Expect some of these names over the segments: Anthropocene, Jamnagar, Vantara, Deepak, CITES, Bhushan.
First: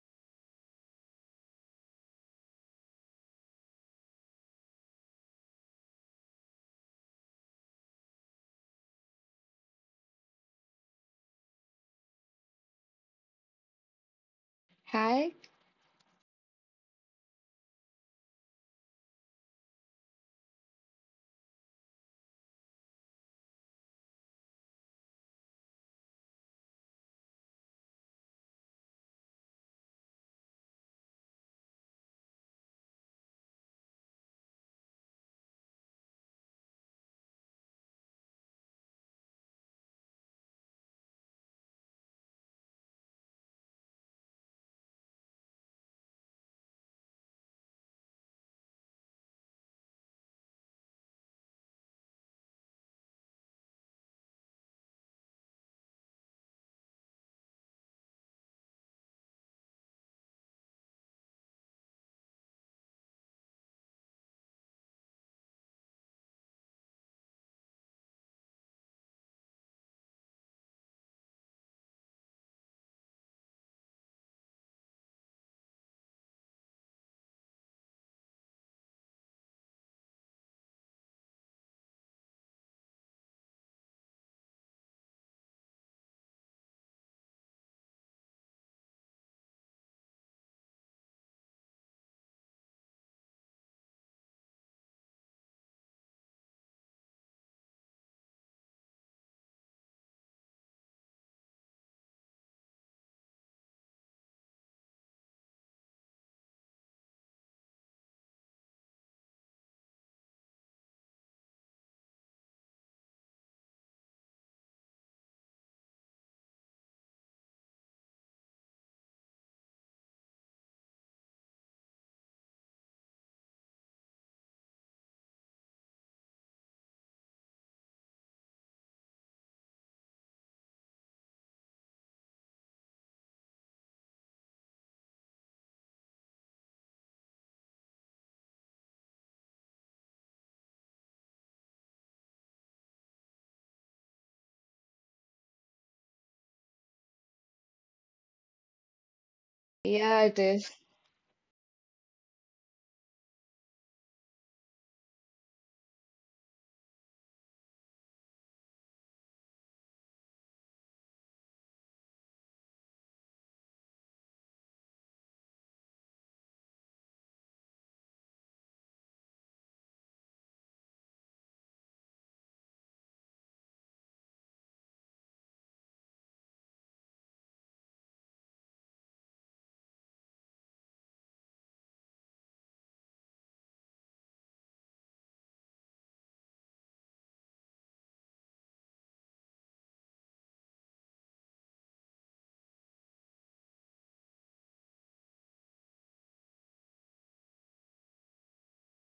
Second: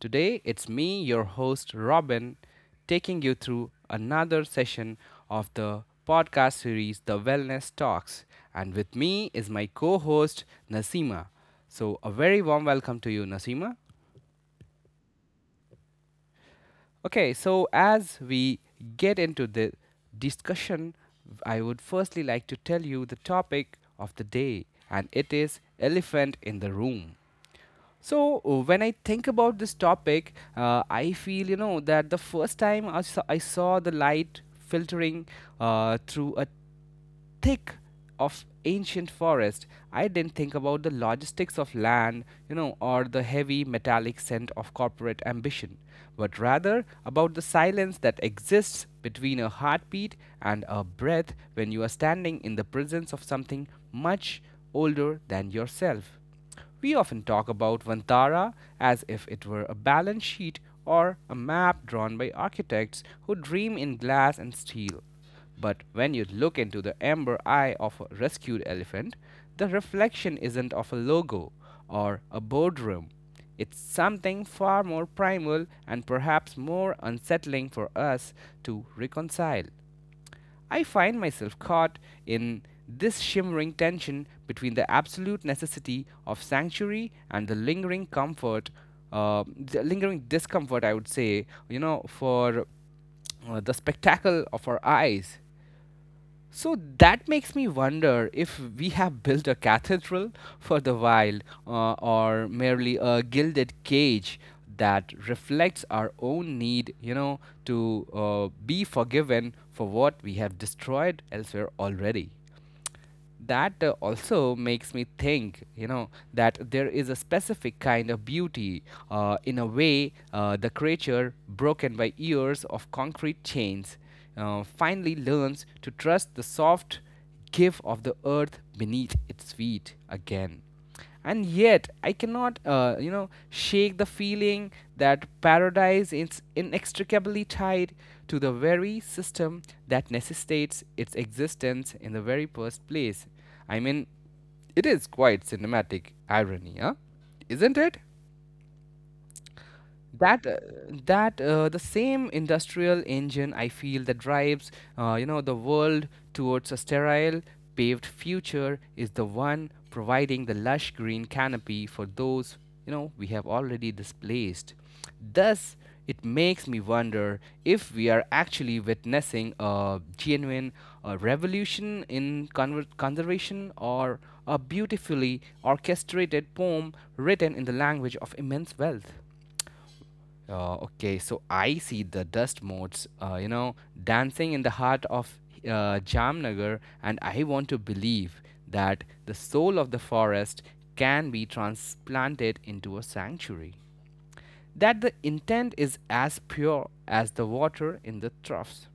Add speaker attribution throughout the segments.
Speaker 1: Today, it's me, your host, Robin, taking you through another session of the podcast series, The Wellness Talks. And with me is my co host, Nasima. So, a very warm welcome to you, Nasima.
Speaker 2: Hi.
Speaker 1: Okay, so as we get into the discussion, I would firstly like to tell you the topic of the day, and it is elephant in the room. So when I think about this topic, I feel you know that the first time I saw the light filtering through a thick of ancient forest, I didn't think about the logistics of land, you know, or the heavy metallic scent of corporate ambition, but rather about the silence that exists between a heartbeat and a breath when you are standing in the presence of something much older than yourself. We often talk about Vantara as if it were a balance sheet or a map drawn by architects who dream in glass and steel. But when you look into the amber eye of a rescued elephant, the reflection isn't of a logo or a boardroom. It's something far more primal and perhaps more unsettling for us to reconcile. I find myself caught in this shimmering tension between the absolute necessity of sanctuary and the lingering comfort, the lingering discomfort, I would say, you know, for the spectacle of our eyes. So that makes me wonder if we have built a cathedral for the wild or merely a gilded cage that reflects our own need, you know, to be forgiven for what we have destroyed elsewhere already. That also makes me think you know that there is a specific kind of beauty in a way the creature broken by years of concrete chains finally learns to trust the soft give of the earth beneath its feet again. And yet I cannot you know shake the feeling that paradise is inextricably tied to the very system that necessitates its existence in the very first place. I mean, it is quite cinematic irony, huh, isn't it?
Speaker 2: Yeah, it
Speaker 1: That
Speaker 2: is.
Speaker 1: that The same industrial engine, I feel, that drives you know the world towards a sterile paved future is the one providing the lush green canopy for those you know we have already displaced. Thus it makes me wonder if we are actually witnessing a genuine revolution in conservation — or a beautifully orchestrated poem written in the language of immense wealth. Okay, so I see the dust motes, you know, dancing in the heart of Jamnagar, and I want to believe that the soul of the forest can be transplanted into a sanctuary. That the intent is as pure as the water in the troughs,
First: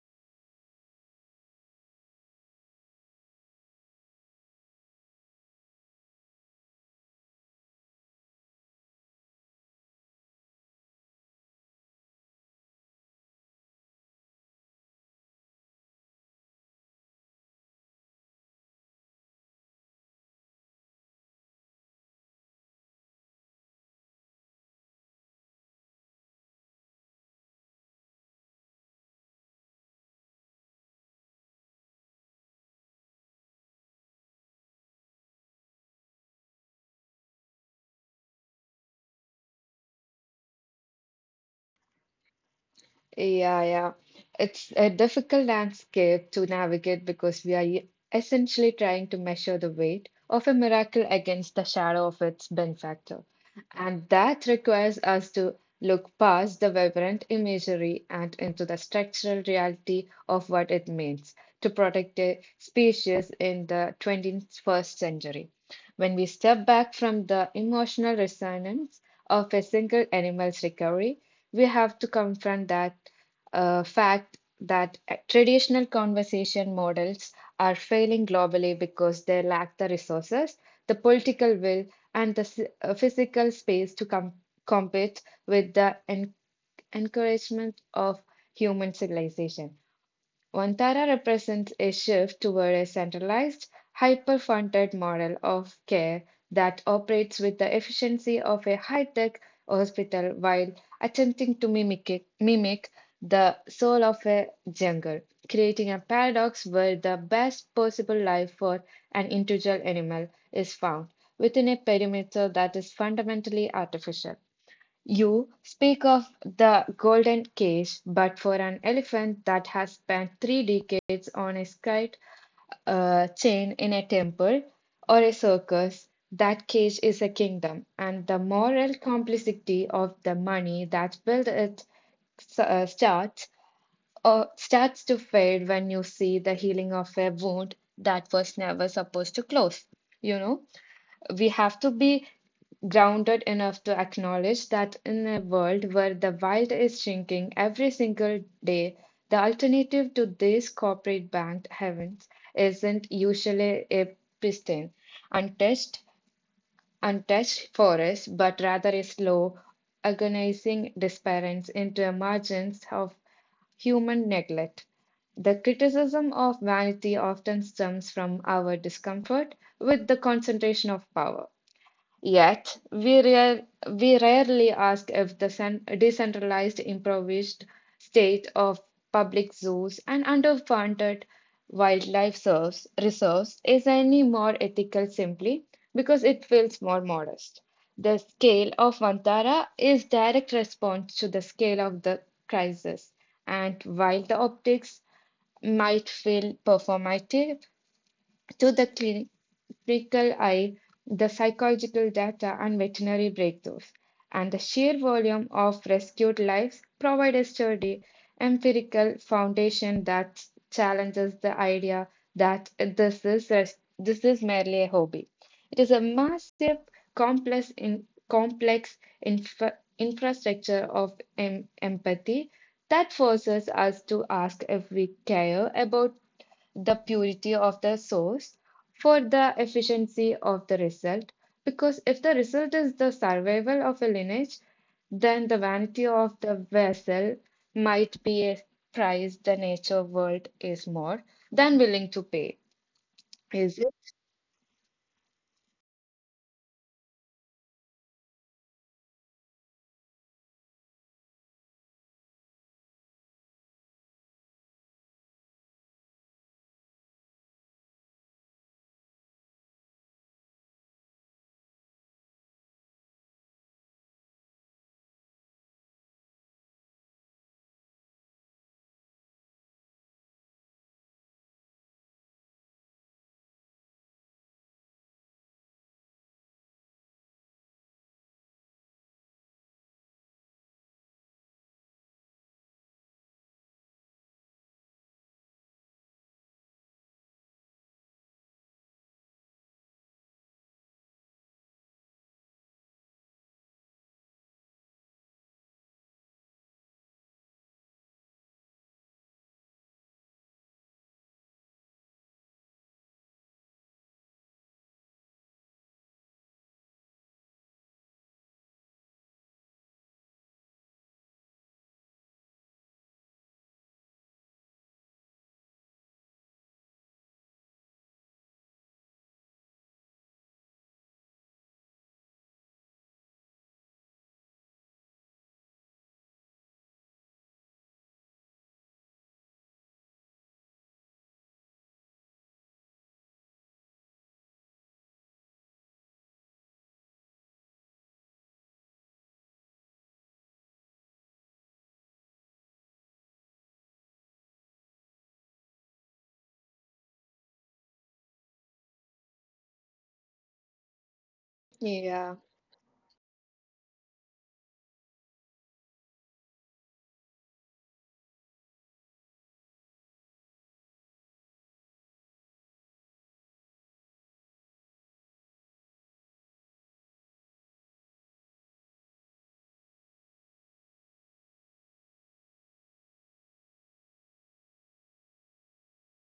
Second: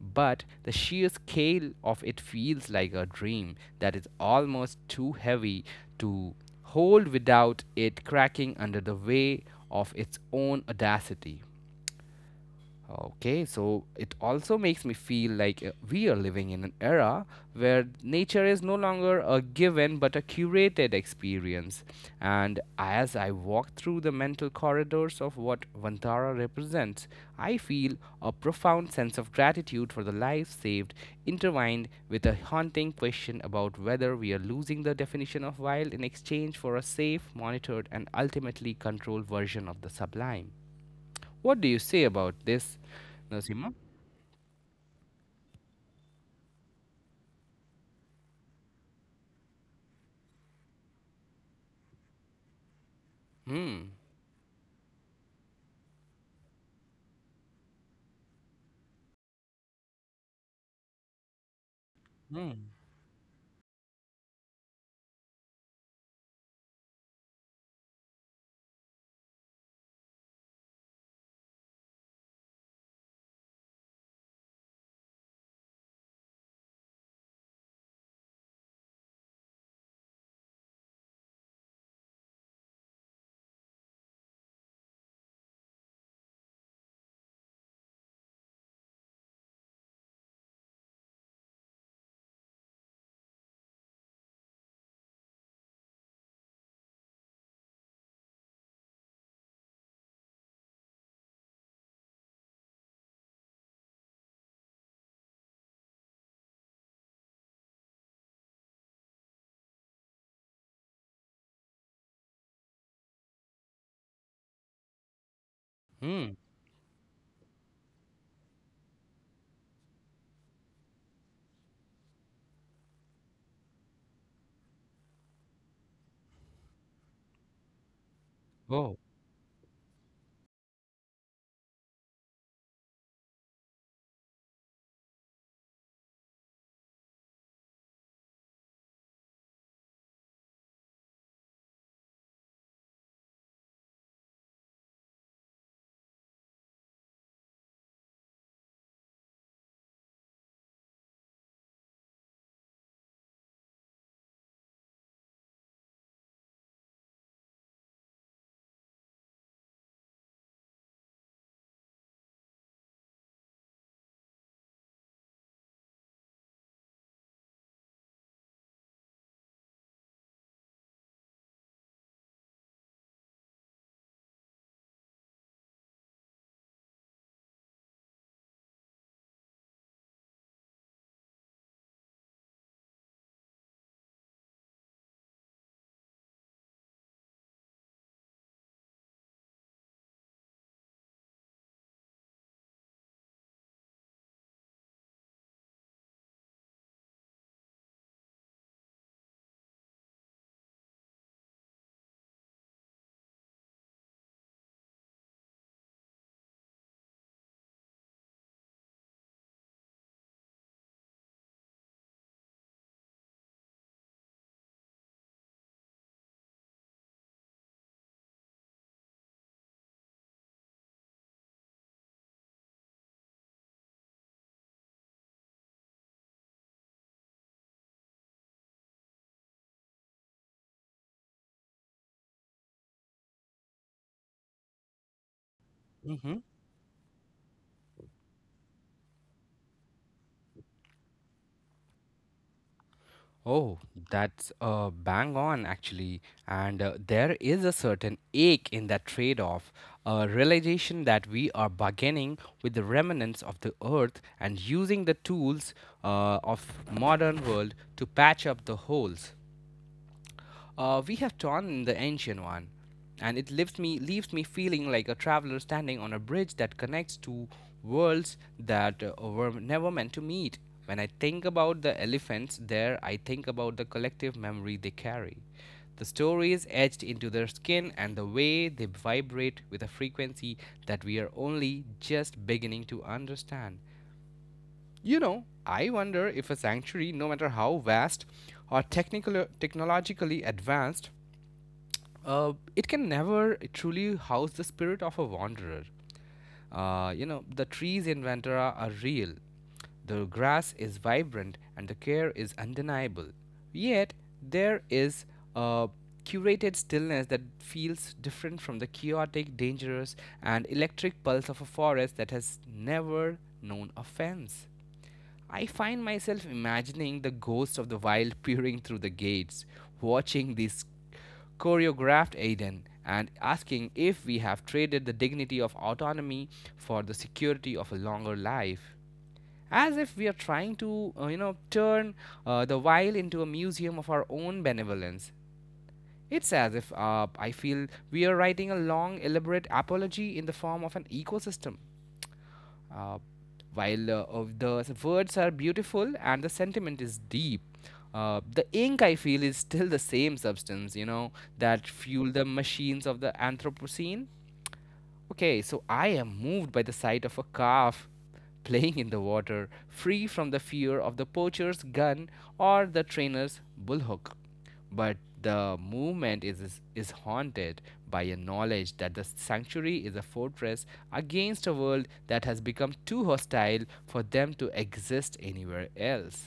Speaker 1: but the sheer scale of it feels like a dream that is almost too heavy to hold without it cracking under the weight of its own audacity. Okay, so it also makes me feel like we are living in an era where nature is no longer a given but a curated experience. And as I walk through the mental corridors of what Vantara represents, I feel a profound sense of gratitude for the lives saved, intertwined with a haunting question about whether we are losing the definition of wild in exchange for a safe, monitored, and ultimately controlled version of the sublime. What do you say about this,
Speaker 2: Yeah,
Speaker 1: Naseema?
Speaker 2: yeah. It's a difficult landscape to navigate because we are essentially trying to measure the weight of a miracle against the shadow of its benefactor.
Speaker 1: Hmm.
Speaker 2: And that requires us to look past the vibrant imagery and into the structural reality of what it means to protect a
Speaker 1: Hmm.
Speaker 2: species in the 21st century. When we step back from the emotional resonance of a single animal's recovery, we have to confront that a fact that traditional conversation models are failing globally because they lack the resources, the political will, and the physical space to compete with the encouragement of human civilization. Vantara represents a shift toward a centralized, hyper funded model of care that operates with the efficiency of a high tech hospital while attempting to mimic the soul of a jungle, creating a paradox where the best possible life for an individual animal is found within a perimeter that is fundamentally artificial. You speak
Speaker 1: Hmm.
Speaker 2: of the golden cage, but for an elephant that has spent 3 decades on a kite chain in a temple or a circus, that cage is a kingdom, and the moral
Speaker 1: Oh.
Speaker 2: complexity of the money that built it uh, starts starts to fade when you see the healing of a wound that was never supposed to close. You know, we have to be grounded enough to acknowledge that in a world where the wild is shrinking every single day, the alternative to these corporate banked heavens isn't usually a pristine, untouched, untouched forest, but rather a slow, agonizing disappearance into margins of human neglect. The criticism of vanity often stems from our discomfort with the concentration of power. Yet, we rarely ask if the decentralized, improvised state of public zoos and underfunded wildlife reserves is any more ethical simply because it feels more modest. The scale of Vantara is direct response to the scale of the crisis, and while the optics might feel performative to the fecal eye, the psychological data and veterinary breakthroughs, and the sheer volume of rescued lives provide a sturdy empirical foundation that challenges the idea that this is merely a hobby. It is a massive, complex, in, complex infrastructure of empathy that forces us to ask if we care about the purity of the source for the efficiency of the result. Because if the result is the survival of a lineage, then the vanity
Speaker 1: Mm-hmm.
Speaker 2: of the vessel might be a price the nature world is more than willing to pay.
Speaker 1: Oh,
Speaker 2: Is it?
Speaker 1: that's bang on actually. And there is a certain ache in that trade off, a realization that we are bargaining with the remnants of the earth and using the tools of modern world to patch up the holes. We have torn in the ancient one, and it leaves me feeling like a traveler standing on a bridge that connects two worlds that were never meant to meet. When I think about the elephants there, I think about the collective memory they carry. The stories etched into their skin and the way they vibrate with a frequency that we are only just beginning to understand. You know, I wonder if a sanctuary, no matter how vast or technologically advanced, it can never truly house the spirit of a wanderer. You know, the trees in Ventura are real. The grass is vibrant and the care is undeniable. Yet, there is a curated stillness that feels different from the chaotic, dangerous, and electric pulse of a forest that has never known a fence. I find myself imagining the ghost of the wild peering through the gates, watching this choreographed Aiden and asking if we have traded the dignity of autonomy for the security of a longer life. As if we are trying to, you know, turn the wild into a museum of our own benevolence. It's as if I feel we are writing a long, elaborate apology in the form of an ecosystem, uh, while of the words are beautiful and the sentiment is deep, the ink I feel is still the same substance, you know, that fueled the
Speaker 2: Yeah,
Speaker 1: machines of the Anthropocene. Okay, so I am moved by the sight of a calf playing in the water, free from the fear of the poacher's gun or the trainer's bullhook. But the movement is haunted by a knowledge that the sanctuary is a fortress against a world that has become too hostile for them to exist anywhere else.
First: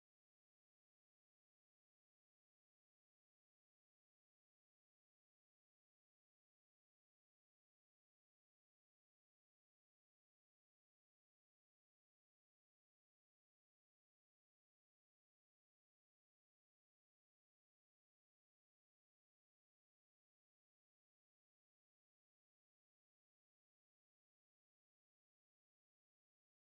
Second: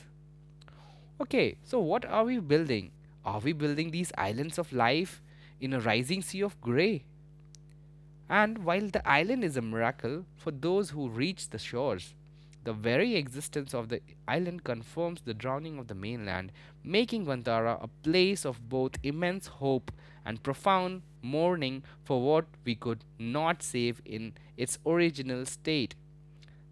Speaker 1: Okay, so what are we building? Are we building these islands of life in a rising sea of grey? And while the island is a miracle for those who reach the shores, the very existence of the island confirms the drowning of the mainland, making Vantara a place of both immense hope and profound mourning for what we could not save in its original state.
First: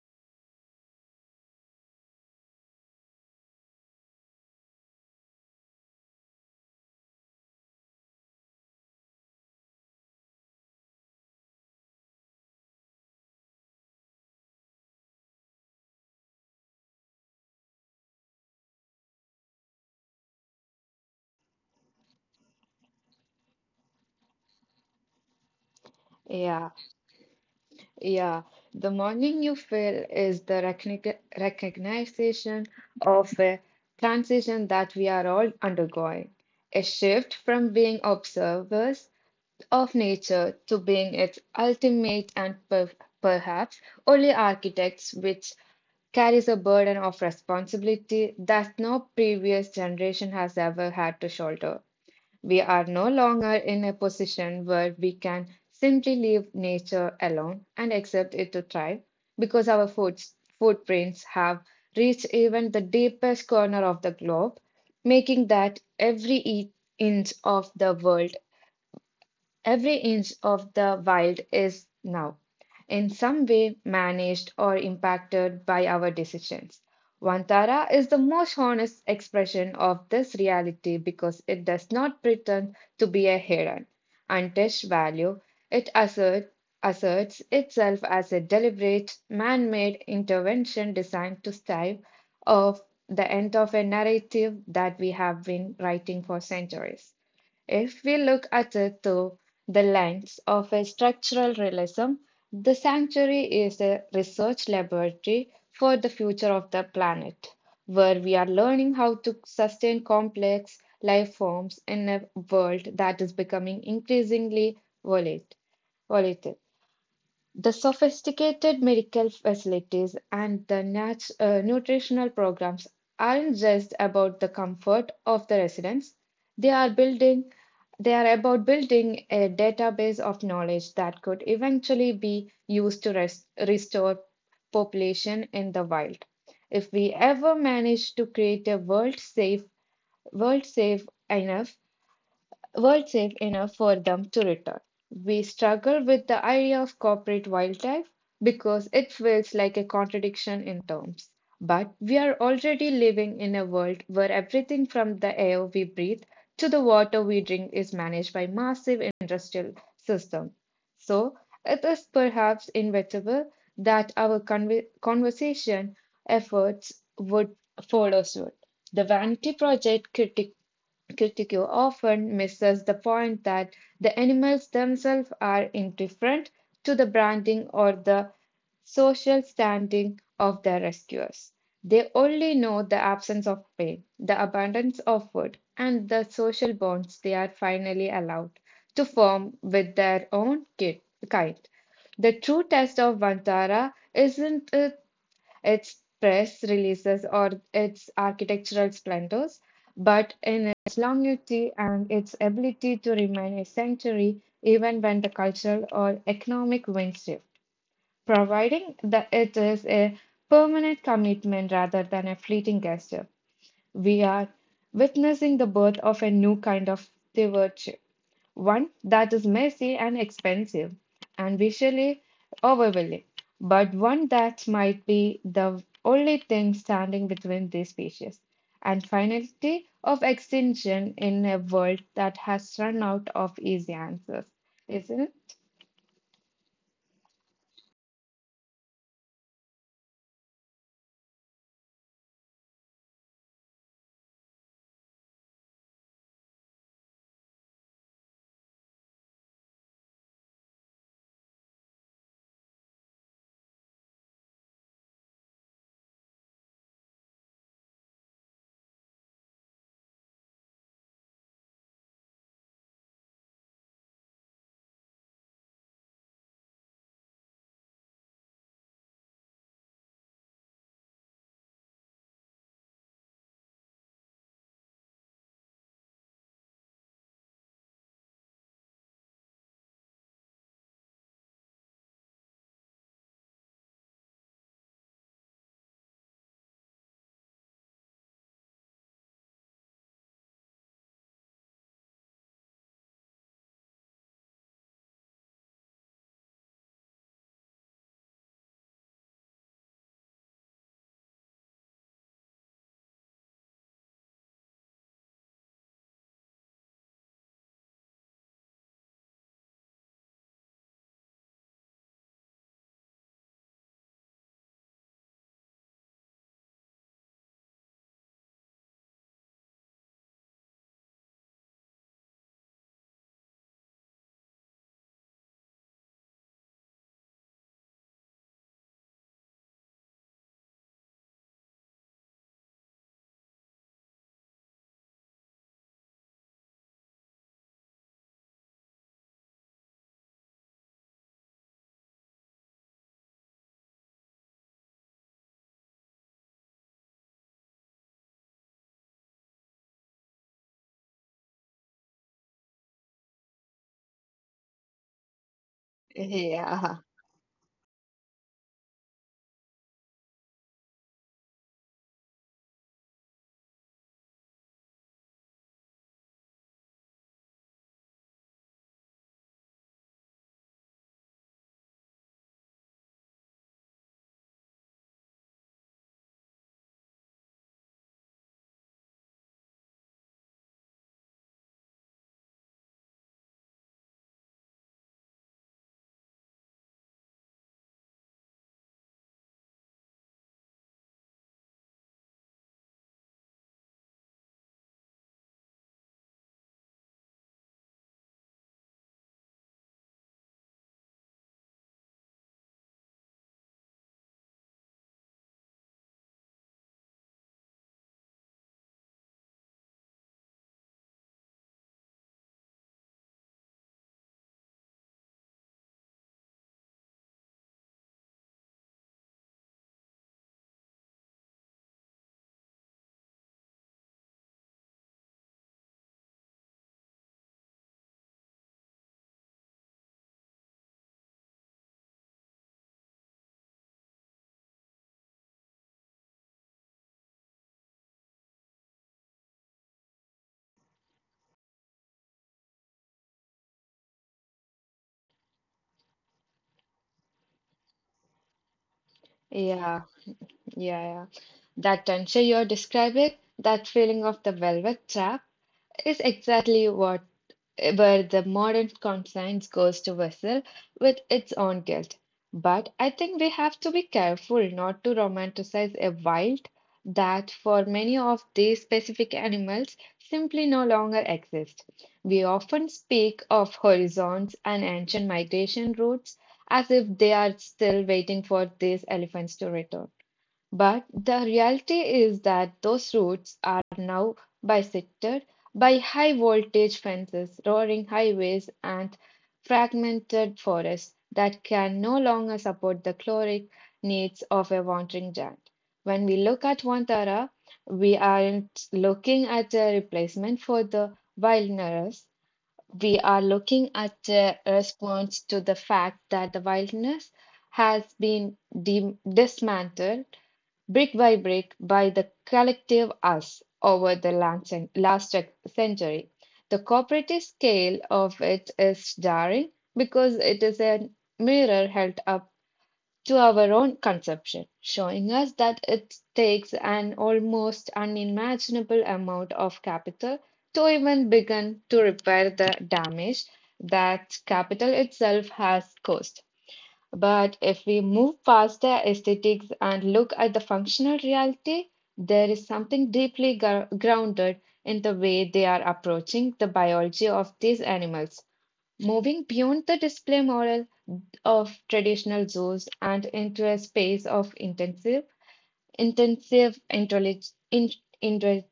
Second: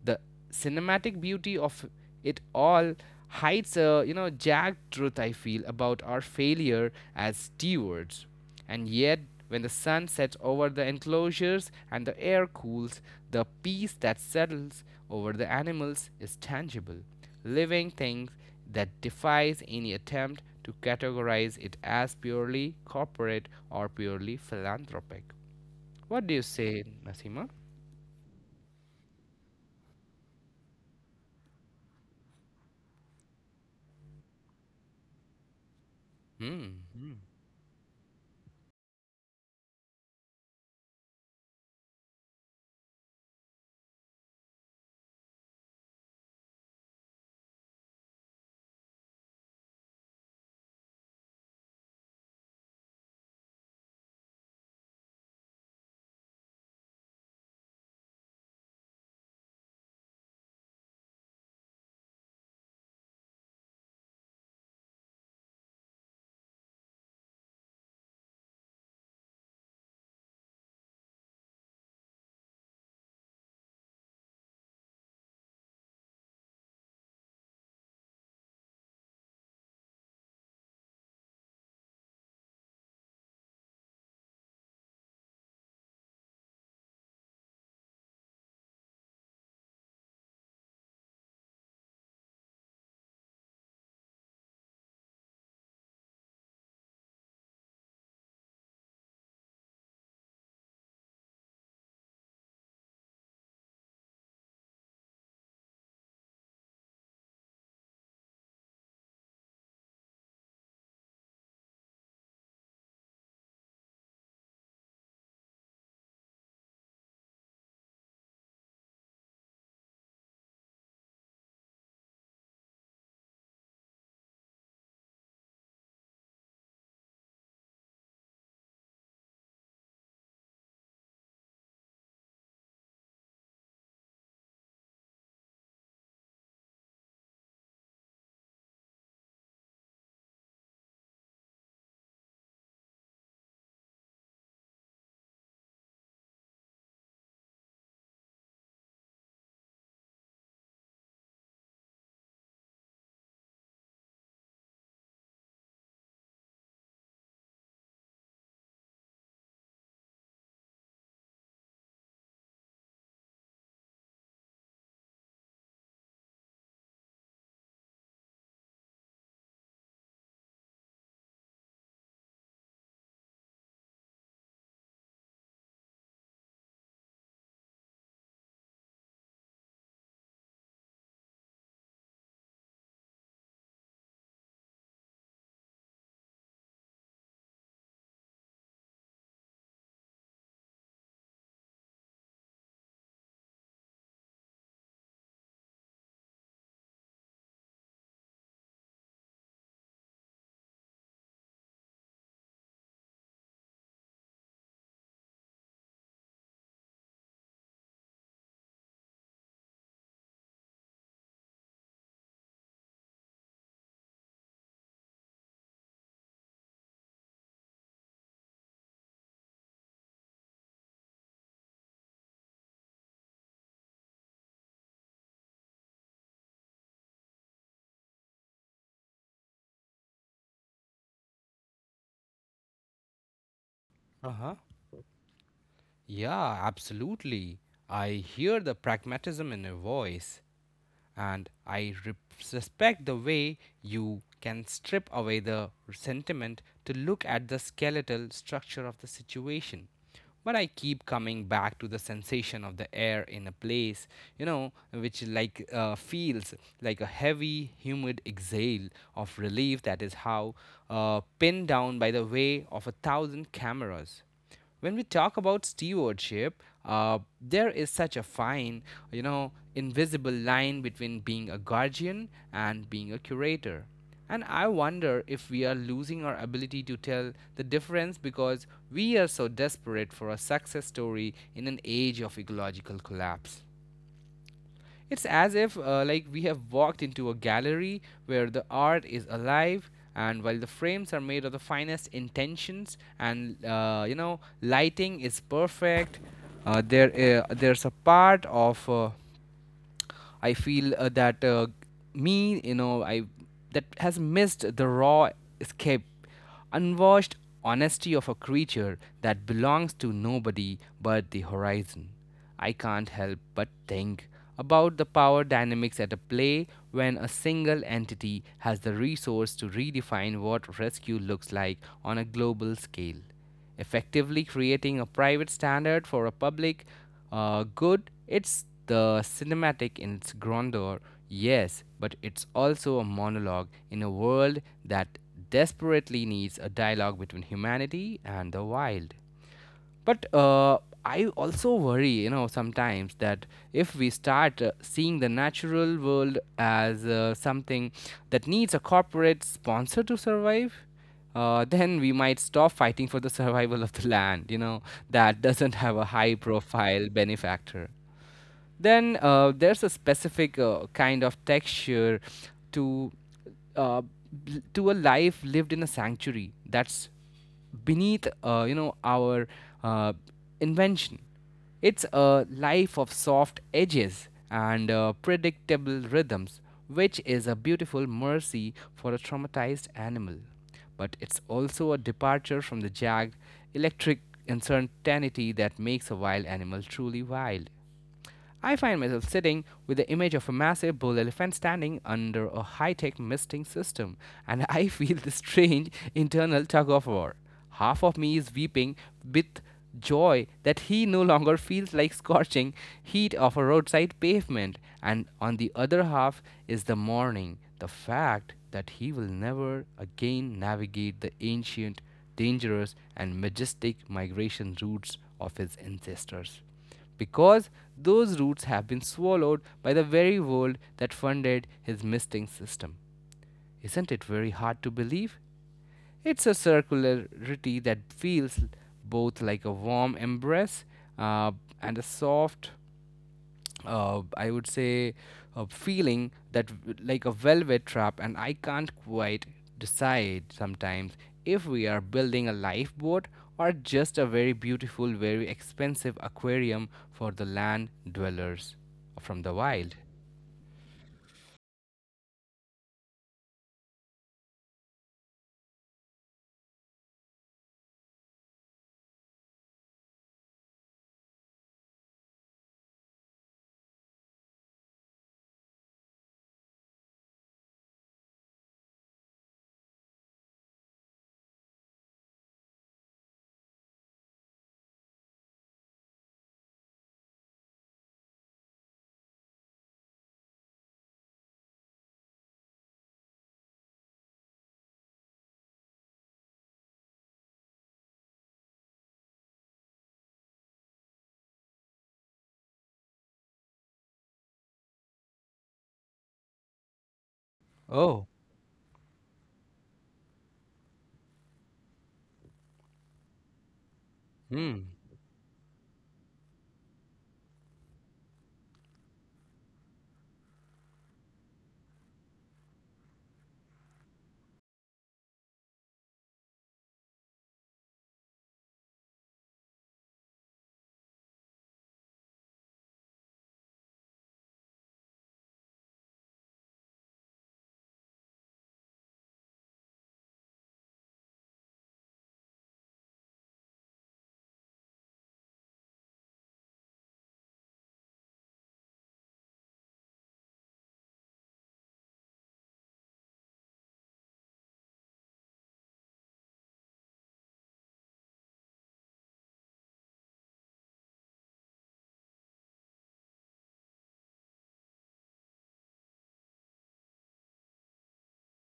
Speaker 1: The cinematic beauty of it all hides a you know jagged truth I feel about our failure as stewards. And yet, when the sun sets over the enclosures and the air cools, the peace that settles over the animals is tangible, living things that defies any attempt to categorize it as purely corporate or purely philanthropic. What do you
Speaker 2: yeah,
Speaker 1: say, Nasima?
Speaker 2: yeah. The morning you feel is the recognition of a transition that we are all undergoing, a
Speaker 1: Hmm.
Speaker 2: shift from being observers of nature to being its ultimate and perhaps only architects, which carries a burden of responsibility that no previous generation has ever had to shoulder. We are no longer in a position where we can simply leave nature alone and accept it to thrive, because our footprints have reached even the deepest corner of the globe, making that inch of the world every inch of the wild is now, in some way, managed or impacted by our decisions. Vantara is the most honest expression of this reality because it does not pretend to be a heron. Untish value, it assert, asserts itself as a deliberate, man made intervention designed to strive off the end of a narrative that we have been writing for centuries. If we look at it through the lens of a structural realism, the sanctuary is a research laboratory for the future of the planet, where we are learning how to sustain complex life forms in a world that is becoming increasingly volatile. The sophisticated medical facilities and the nutritional programs aren't just about the comfort of the residents. They are building, they are about building a database of knowledge that could eventually be used to restore population in the wild, if we ever manage to create a world safe enough weren't safe enough for them to return. We struggle with the idea of corporate wildlife because it feels like a contradiction in terms. But we are already living in a world where everything from the air we breathe to the water we drink is managed by massive industrial systems. So it is perhaps inevitable that our conversation efforts would follow suit. The vanity project critic Critique often misses the point that the animals themselves are indifferent to the branding or the social standing of their rescuers. They only know the absence of pain, the abundance of food, and the social bonds they are finally allowed to form with their own kind. The true test of Vantara isn't it its press releases or its architectural splendors, but in its longevity and its ability to remain a sanctuary even when the cultural or economic winds shift, providing that it is a permanent commitment rather than a fleeting gesture. We are witnessing the birth of a new kind of stewardship, one that is messy and expensive and visually overwhelming, but one that might be the only thing standing between these species and finality of extinction in a world that has run out of easy
Speaker 1: Uh
Speaker 2: answers,
Speaker 1: huh.
Speaker 2: isn't it?
Speaker 1: Yeah, absolutely. I hear the pragmatism in your voice, and I respect the way you can strip away the sentiment to look at the skeletal structure of the situation. But I keep coming back to the sensation of the air in a place, you know, which like feels like a heavy, humid exhale of relief that is how pinned down by the way of a thousand cameras. When we talk about stewardship, there is such a fine, you know, invisible line between being a guardian and being a curator. And I wonder if we are losing our ability to tell the difference because we are so desperate for a success story in an age of ecological collapse. It's as if like we have walked into a gallery where the art is alive, and while the frames are made of the finest intentions and you know lighting is perfect, there's a part of I feel that me, you know, I that has missed the raw escape, unwashed honesty of a creature that belongs to nobody but the horizon. I can't help but think about the power dynamics at a play when a single entity has the resource to redefine what rescue looks like on a global scale, effectively creating a private standard for a public good. It's the cinematic in its grandeur, yes, but it's also a monologue in a world that desperately needs a dialogue between humanity and the wild. But I also worry, you know, sometimes that if we start seeing the natural world as something that needs a corporate sponsor to survive, then we might stop fighting for the survival of the land, you know, that doesn't have a high
Speaker 2: Yeah,
Speaker 1: profile benefactor. Then there's a specific kind of texture to to a life lived in a sanctuary that's beneath you know our uh, invention. It's a life of soft edges and predictable rhythms, which is a beautiful mercy for a traumatized animal. But it's also a departure from the jagged, electric uncertainty that makes a wild animal truly wild. I find myself sitting with the image of a massive bull elephant standing under a high tech misting system, and I feel this strange internal tug of war. Half of me is weeping with joy that he no longer feels like scorching heat of a roadside pavement, and on the other half is the mourning, the fact that he will never again navigate the ancient, dangerous, and majestic migration routes of his ancestors because those roots have been swallowed by the very world that funded his misting system. Isn't it very hard to believe? It's a circularity that feels both like a warm embrace uh, and a soft uh, I would say, a feeling that like a velvet trap, and I can't quite decide sometimes if we are building a lifeboat or just a very beautiful, very expensive aquarium for the land dwellers from the
Speaker 2: yeah,
Speaker 1: wild.
Speaker 2: yeah, yeah. That tension you're describing, that feeling of the velvet trap, is exactly where the modern conscience goes to vessel with its own guilt. But I think we have to be careful not to romanticize a wild that for many of these specific animals simply no longer exist. We often speak of horizons and ancient migration routes as if they are still waiting for these elephants to return. But the reality is that those roads are now bisected by high voltage fences, roaring highways, and fragmented forests that can no longer support the caloric needs of a wandering giant. When we look at Wantara, we
Speaker 1: Oh.
Speaker 2: aren't looking at a replacement for the wilderness. We are looking at a
Speaker 1: Hmm.
Speaker 2: response to the fact that the wilderness has been dismantled brick by brick by the collective us over the last century. The cooperative scale of it is jarring because it is a mirror held up to our own conception, showing us that it takes an almost unimaginable amount of capital to even begin to repair the damage that capital itself has caused. But if we move past the aesthetics and look at the functional reality, there is something deeply grounded in the way they are approaching the biology of these animals, moving beyond the display model of traditional zoos and into a space of intensive, intensive intellig- in- inter-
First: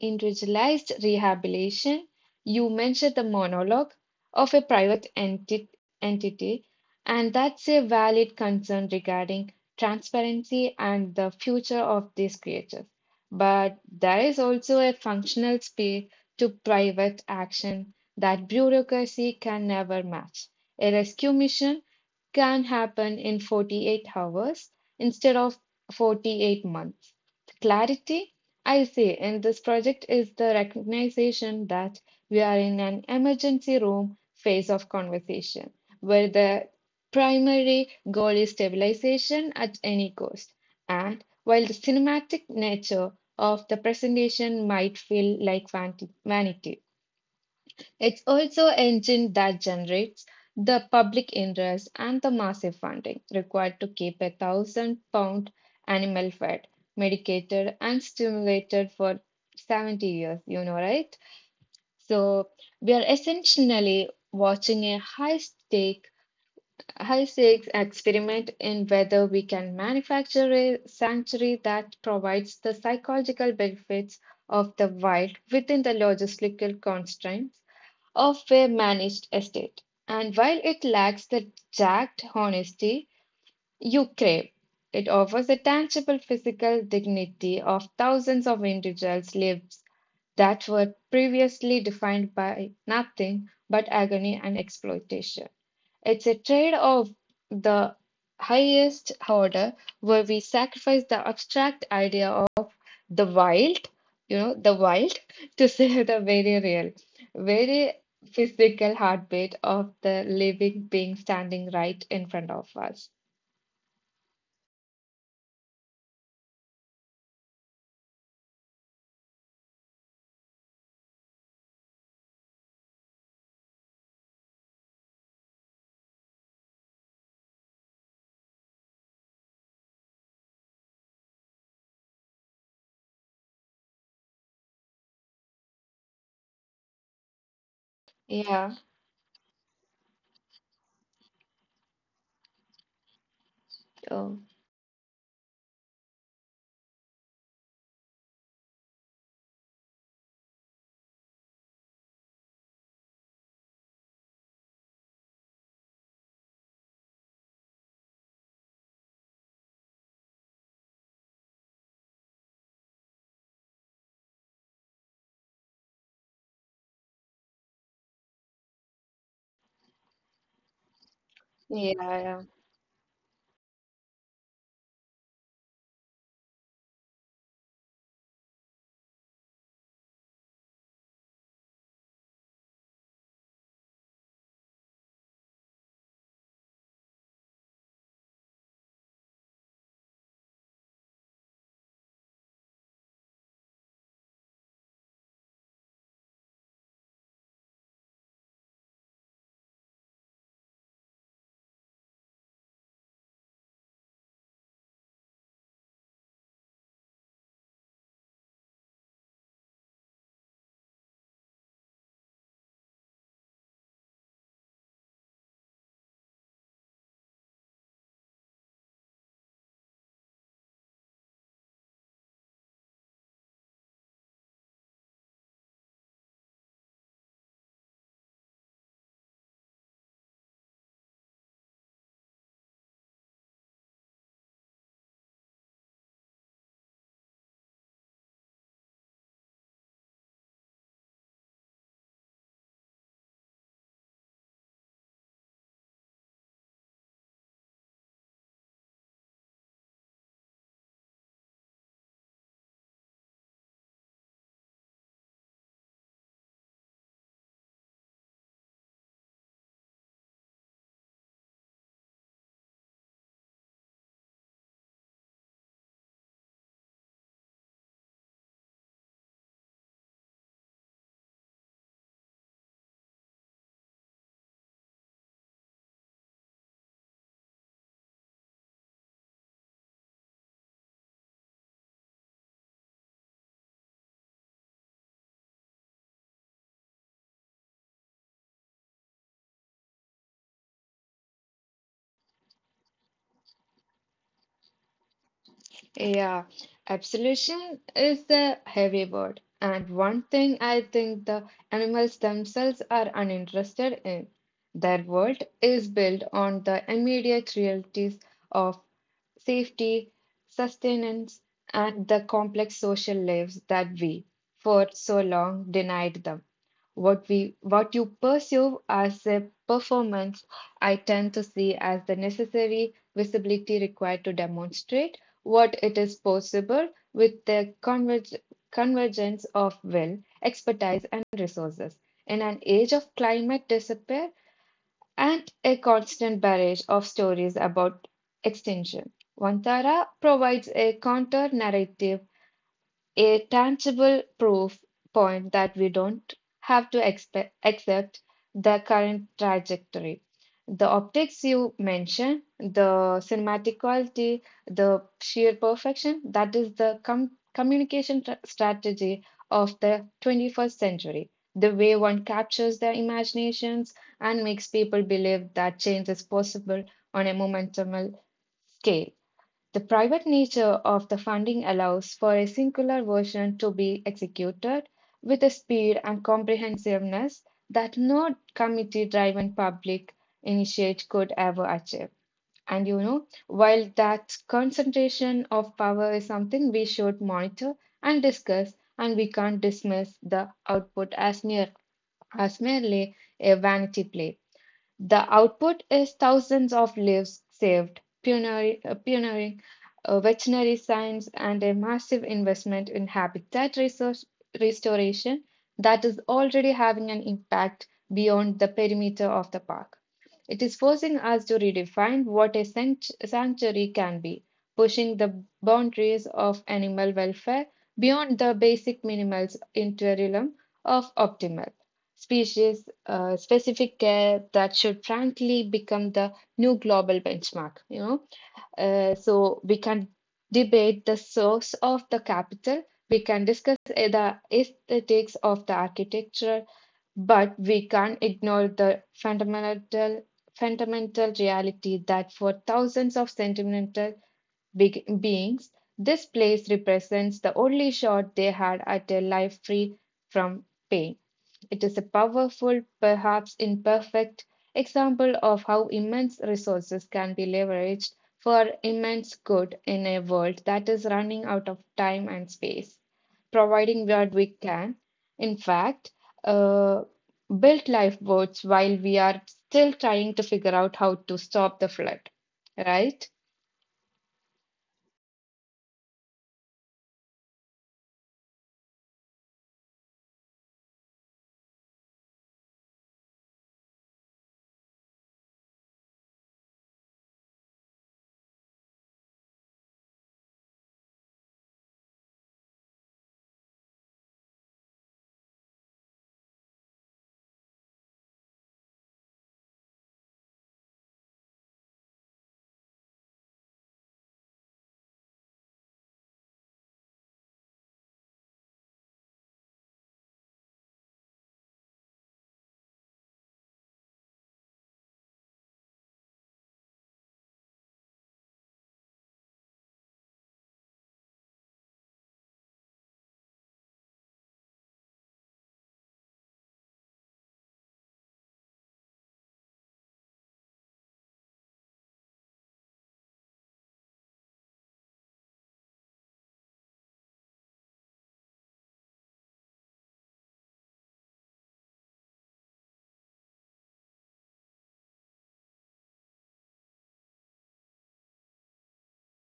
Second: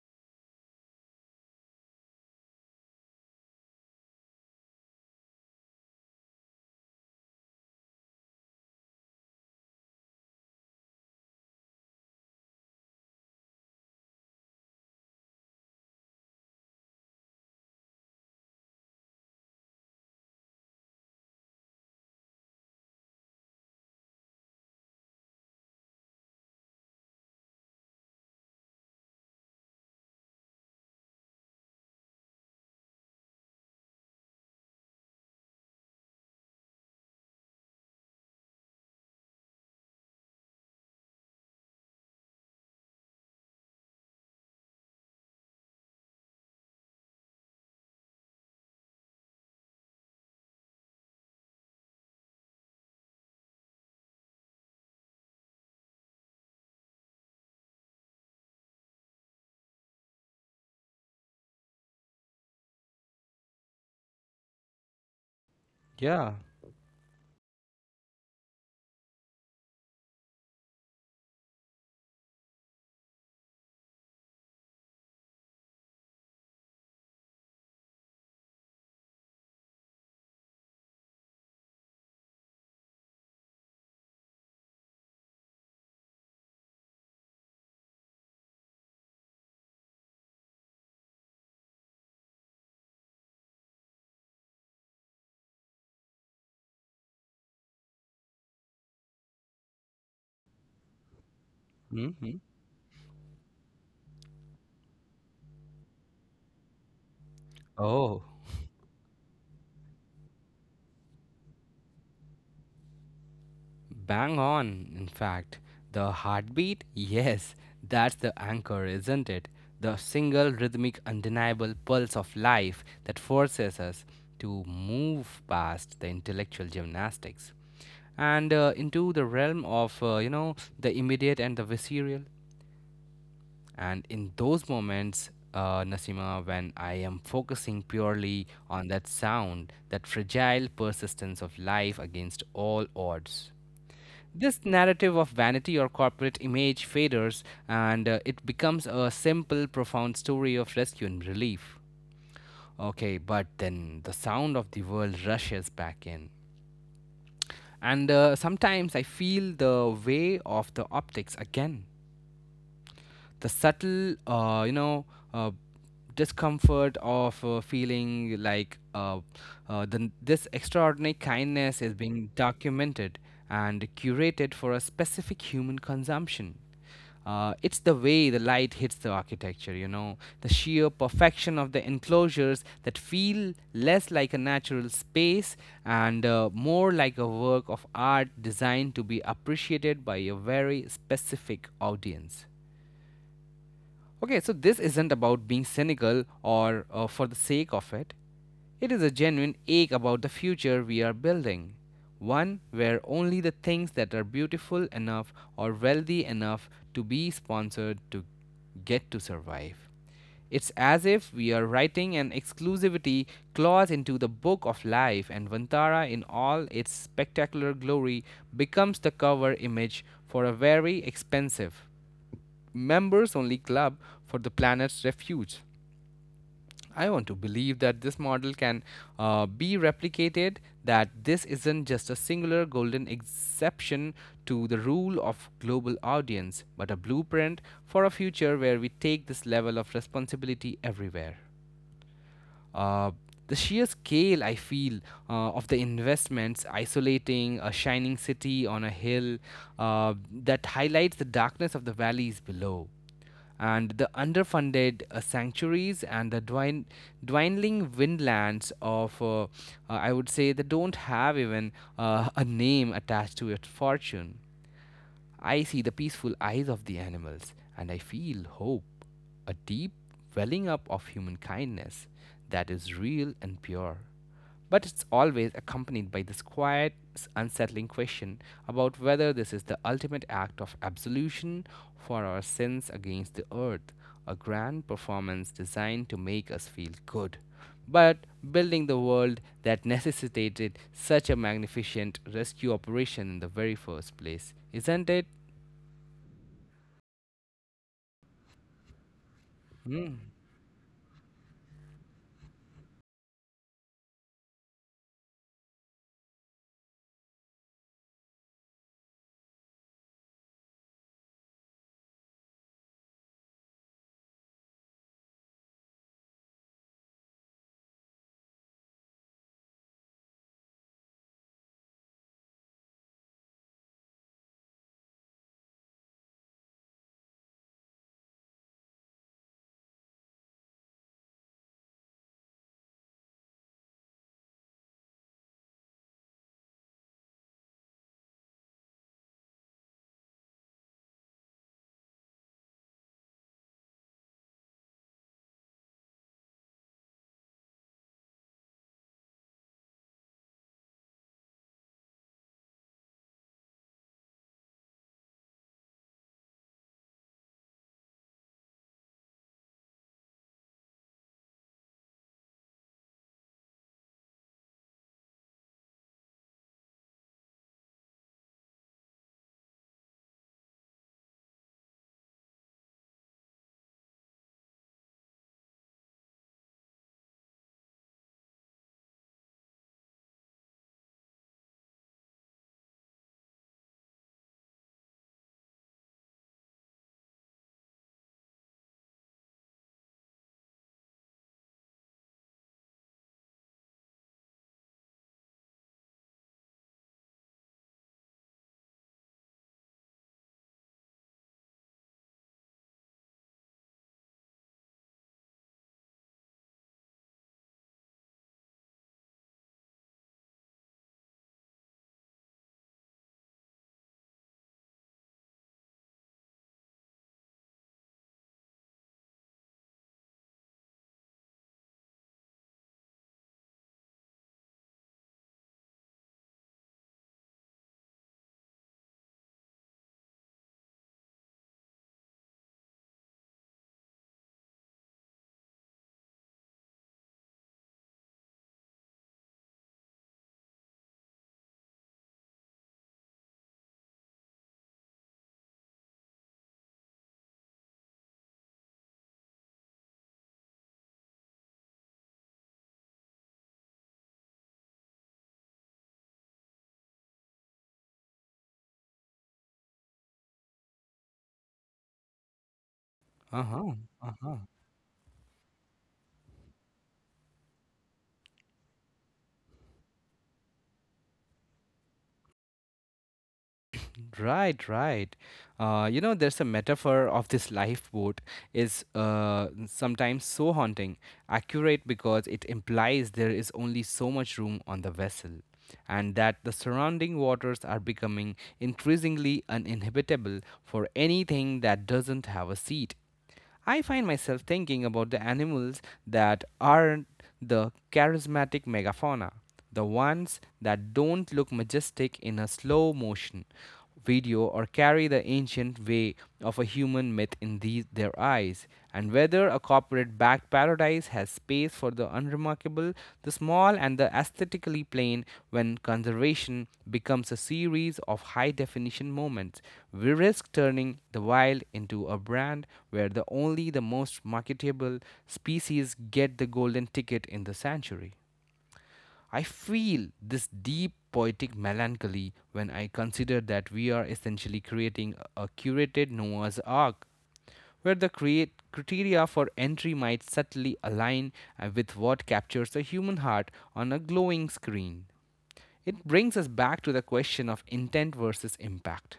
Speaker 2: individualized rehabilitation. You mentioned the monologue of a private entity, and that's a valid concern regarding transparency and the future of these creators. But there is also a functional space to private action that bureaucracy can never match. A rescue mission can happen in 48 hours instead of 48 months. The clarity I see in this project is the recognition that we are in an emergency room phase of conversation, where the primary goal is stabilization at any cost. And while the cinematic nature of the presentation might feel like vanity, it's also an engine that generates the public interest and the massive funding required to keep a 1,000 pound animal fed, medicated, and stimulated for 70 years, you know, right? So we are essentially watching a
Speaker 1: Yeah.
Speaker 2: high stakes experiment in whether we can manufacture a sanctuary that provides the psychological benefits of the wild within the logistical constraints of a managed estate. And while it lacks the exact honesty you crave, it offers a tangible physical dignity of thousands of individuals' lives that were previously defined by nothing but agony and exploitation. It's a trade of the highest order, where we sacrifice the abstract idea
Speaker 1: Hmm.
Speaker 2: of the wild, you know, the wild, to say the very real, very
Speaker 1: Oh.
Speaker 2: physical heartbeat of the living being standing right in front of us.
Speaker 1: Bang on, in fact. The heartbeat? Yes, that's the anchor, isn't it? The single rhythmic, undeniable pulse of life that forces us to move past the intellectual gymnastics and into the realm of, you know, the immediate and the visceral. And in those moments, Nasima, when I am focusing purely
Speaker 2: Yeah.
Speaker 1: on that sound, that fragile persistence of life against all odds.
Speaker 2: Oh,
Speaker 1: This narrative of vanity or corporate image faders and it becomes a simple, profound story of rescue and relief. Okay, but then the sound of the world rushes back in. And sometimes I feel the way of the optics again. The subtle uh, discomfort of feeling like the, this extraordinary kindness
Speaker 2: yeah,
Speaker 1: is being
Speaker 2: yeah.
Speaker 1: documented and curated for a specific human consumption. It's the way the light hits the architecture, you know, the sheer perfection of the enclosures that feel less like a natural space and more like a work of art designed to be appreciated by a very specific audience. Okay, so this isn't about being cynical or for the sake of it. It is a genuine ache about the future we are building. One where only the things that are beautiful enough or wealthy enough to be sponsored to get to survive. It's as if we are writing an exclusivity clause into the book of life, and Vantara, in all its spectacular glory, becomes the cover image for a very expensive, members only club for the planet's refuge. I want to believe that this model can be replicated, that this isn't just a singular golden exception to the rule of global audience, but a blueprint for a future where we take this level of responsibility everywhere. Uh, the sheer scale I feel of the investments isolating a shining city on a hill that highlights the darkness of the valleys below and the underfunded sanctuaries and the dwindling windlands of, I would say, they don't have even a name attached to its fortune. I see the peaceful eyes of the animals, and I feel hope, a deep welling up of human kindness that is real and pure. But it's always accompanied by this quiet, unsettling question about whether this is the ultimate act of absolution for our sins against the earth, a grand performance designed to make us feel good but building the world that necessitated such a magnificent rescue operation in the very first place, isn't it?
Speaker 2: Yeah. Absolution is a heavy word, and
Speaker 1: Hmm.
Speaker 2: one thing I think the animals themselves are uninterested in. Their world is built on the immediate realities of safety, sustenance, and the complex social lives that we, for so long, denied them. What you perceive as a performance, I tend to see as the necessary visibility required to demonstrate what it is possible with the convergence of will, expertise, and resources. In an age of climate despair, and a constant barrage of stories about extinction, Vantara provides a counter narrative, a tangible proof point that we don't have to accept the current trajectory. The optics you mentioned, the cinematic quality, the sheer perfection, that is the communication strategy of the 21st century. The way one captures their imaginations and makes people believe that change is possible on a momentum scale. The private nature of the funding allows for a singular version to be executed with a speed and comprehensiveness that no committee driven public initiate could ever achieve. While that concentration of power is something we should monitor and discuss, and we can't dismiss the output as merely a vanity play. The output is thousands of lives saved, pioneering, pioneering veterinary science, and a massive investment in habitat resource restoration that is already having an impact beyond the perimeter of the park. It is forcing us to redefine what a sanctuary can be, pushing the boundaries of animal welfare beyond the basic minimals into a realm of optimal species specific care that should frankly become the new global benchmark. So we can debate the source of the capital, we can discuss the aesthetics of the architecture, but we can't ignore the fundamental reality that for thousands of sentimental beings, this place represents the only shot they had at a life free from pain. It is a powerful, perhaps imperfect, example of how immense resources can be leveraged for immense good in a world that is running out of time and space,
Speaker 1: Uh-huh.
Speaker 2: providing what we
Speaker 1: Uh-huh.
Speaker 2: can. In fact, uh, build lifeboats while we are still trying to figure out how to stop the flood, right?
Speaker 1: Right, right. You know, there's a metaphor of this lifeboat is sometimes so haunting, accurate because it implies there is only so much room on the vessel, and that the surrounding waters are becoming increasingly uninhabitable for anything that doesn't have a seat. I find myself thinking about the animals that aren't the charismatic megafauna, the ones that don't look majestic in a slow motion video or carry the ancient way of a human myth in these, their eyes, and whether a corporate backed paradise size has space for the unremarkable, the small, and the aesthetically plain when conservation becomes a series of high definition moments. We risk turning the wild into a brand where the only the most marketable species get the golden ticket in the sanctuary. I feel this deep poetic melancholy when I consider that we are essentially creating a curated Noah's Ark where the create criteria for entry might subtly align with what captures the human heart on a glowing screen. It brings us back to the question of intent versus impact.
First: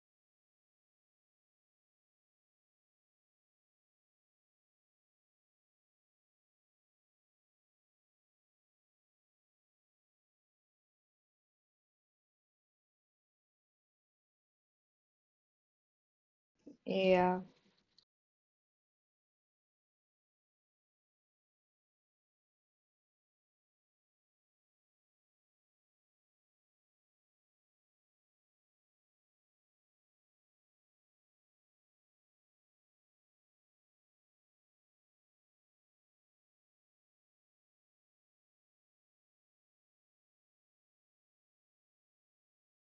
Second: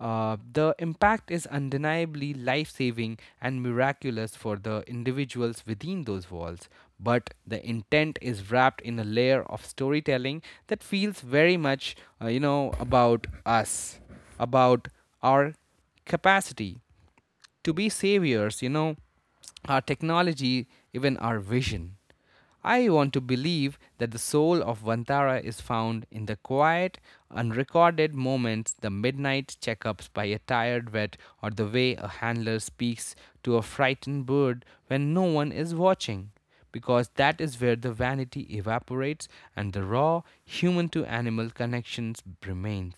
Speaker 1: The impact is undeniably life saving and miraculous for the individuals within those walls, but the intent is wrapped in a layer of storytelling that feels very much, you know, about us, about our capacity
Speaker 2: Yeah.
Speaker 1: to be saviors, you know, our technology, even our vision. I want to believe that the soul of Vantara is found in the quiet, unrecorded moments, the midnight checkups by a tired vet, or the way a handler speaks to a frightened bird when no one is watching. Because that is where the vanity evaporates and the raw human to animal connections remains.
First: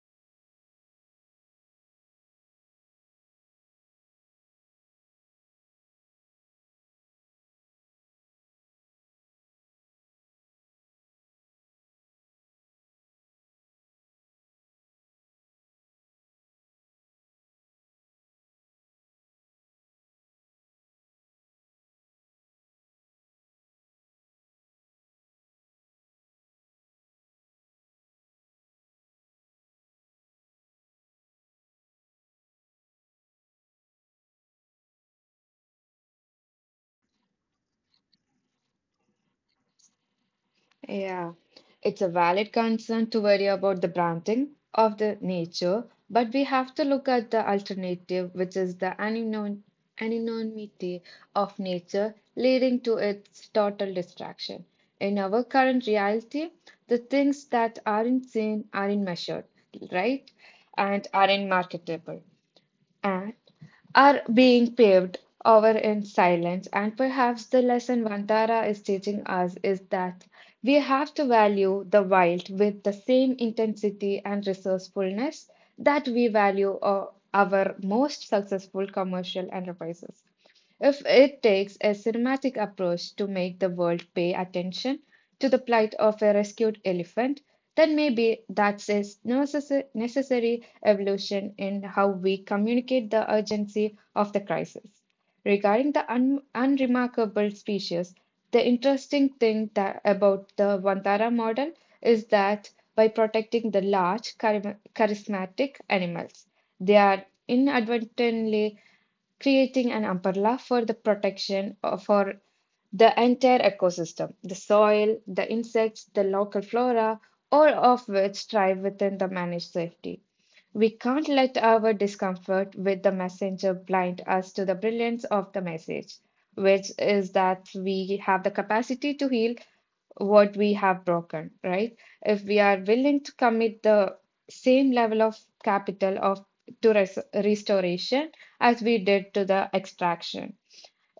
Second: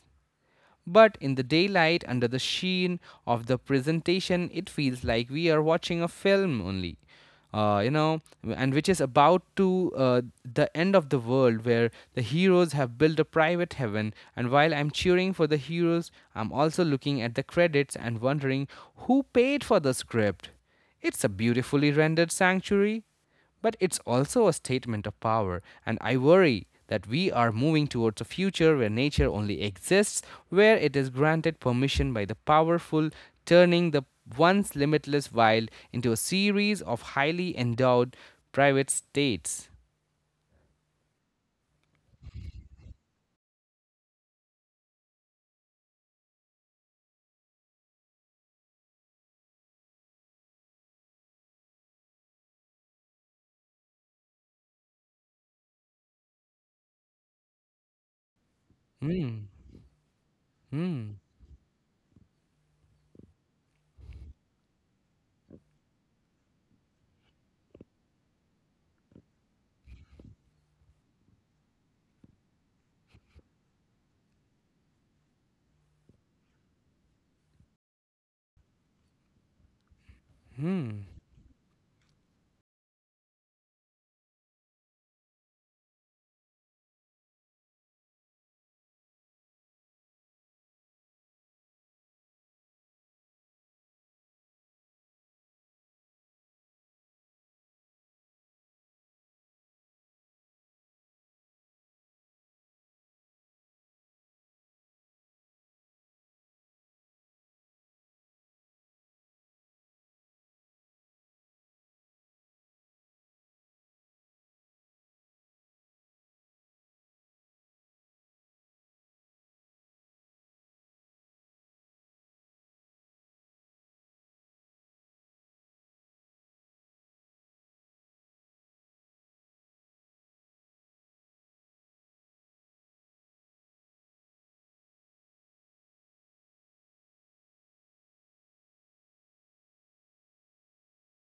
Speaker 1: But in the daylight, under the sheen of the presentation, it feels like we are watching a film only. Uh, you know, and which is about to the end of the world where the heroes have built a private heaven. And while I'm cheering for the heroes, I'm also looking at the credits and wondering who paid for the script. It's a beautifully rendered sanctuary but it's also a statement of power, and I worry that we are moving towards a future where nature only exists, where it is granted permission by the powerful, turning the once limitless wild into a series of highly endowed private states.
Speaker 2: Yeah, it's a valid concern to worry about the branding of the nature, but we have to look at the alternative, which is the anonymity of nature, leading to its total distraction. In our current reality, the things that aren't seen aren't measured,
Speaker 1: Hmm.
Speaker 2: right? And
Speaker 1: Hmm.
Speaker 2: aren't marketable are being paved over in silence. And perhaps the lesson Vantara is teaching us is that we have to value the wild with the same intensity and resourcefulness that we value our most successful commercial enterprises.
Speaker 1: Hmm.
Speaker 2: If it takes a cinematic approach to make the world pay attention to the plight of a rescued elephant, then maybe that's a necessary evolution in how we communicate the urgency of the crisis. Regarding the unremarkable species, the interesting thing that about the Vantara model is that by protecting the large, charismatic animals, they are inadvertently creating an umbrella for the protection for the entire ecosystem, the soil, the insects, the local flora, all of which thrive within the managed safety. We can't let our discomfort with the messenger blind us to the brilliance of the message, which is that we have the capacity to heal what we have broken, right? If we are willing to commit the same level of capital of to restoration as we did to the extraction.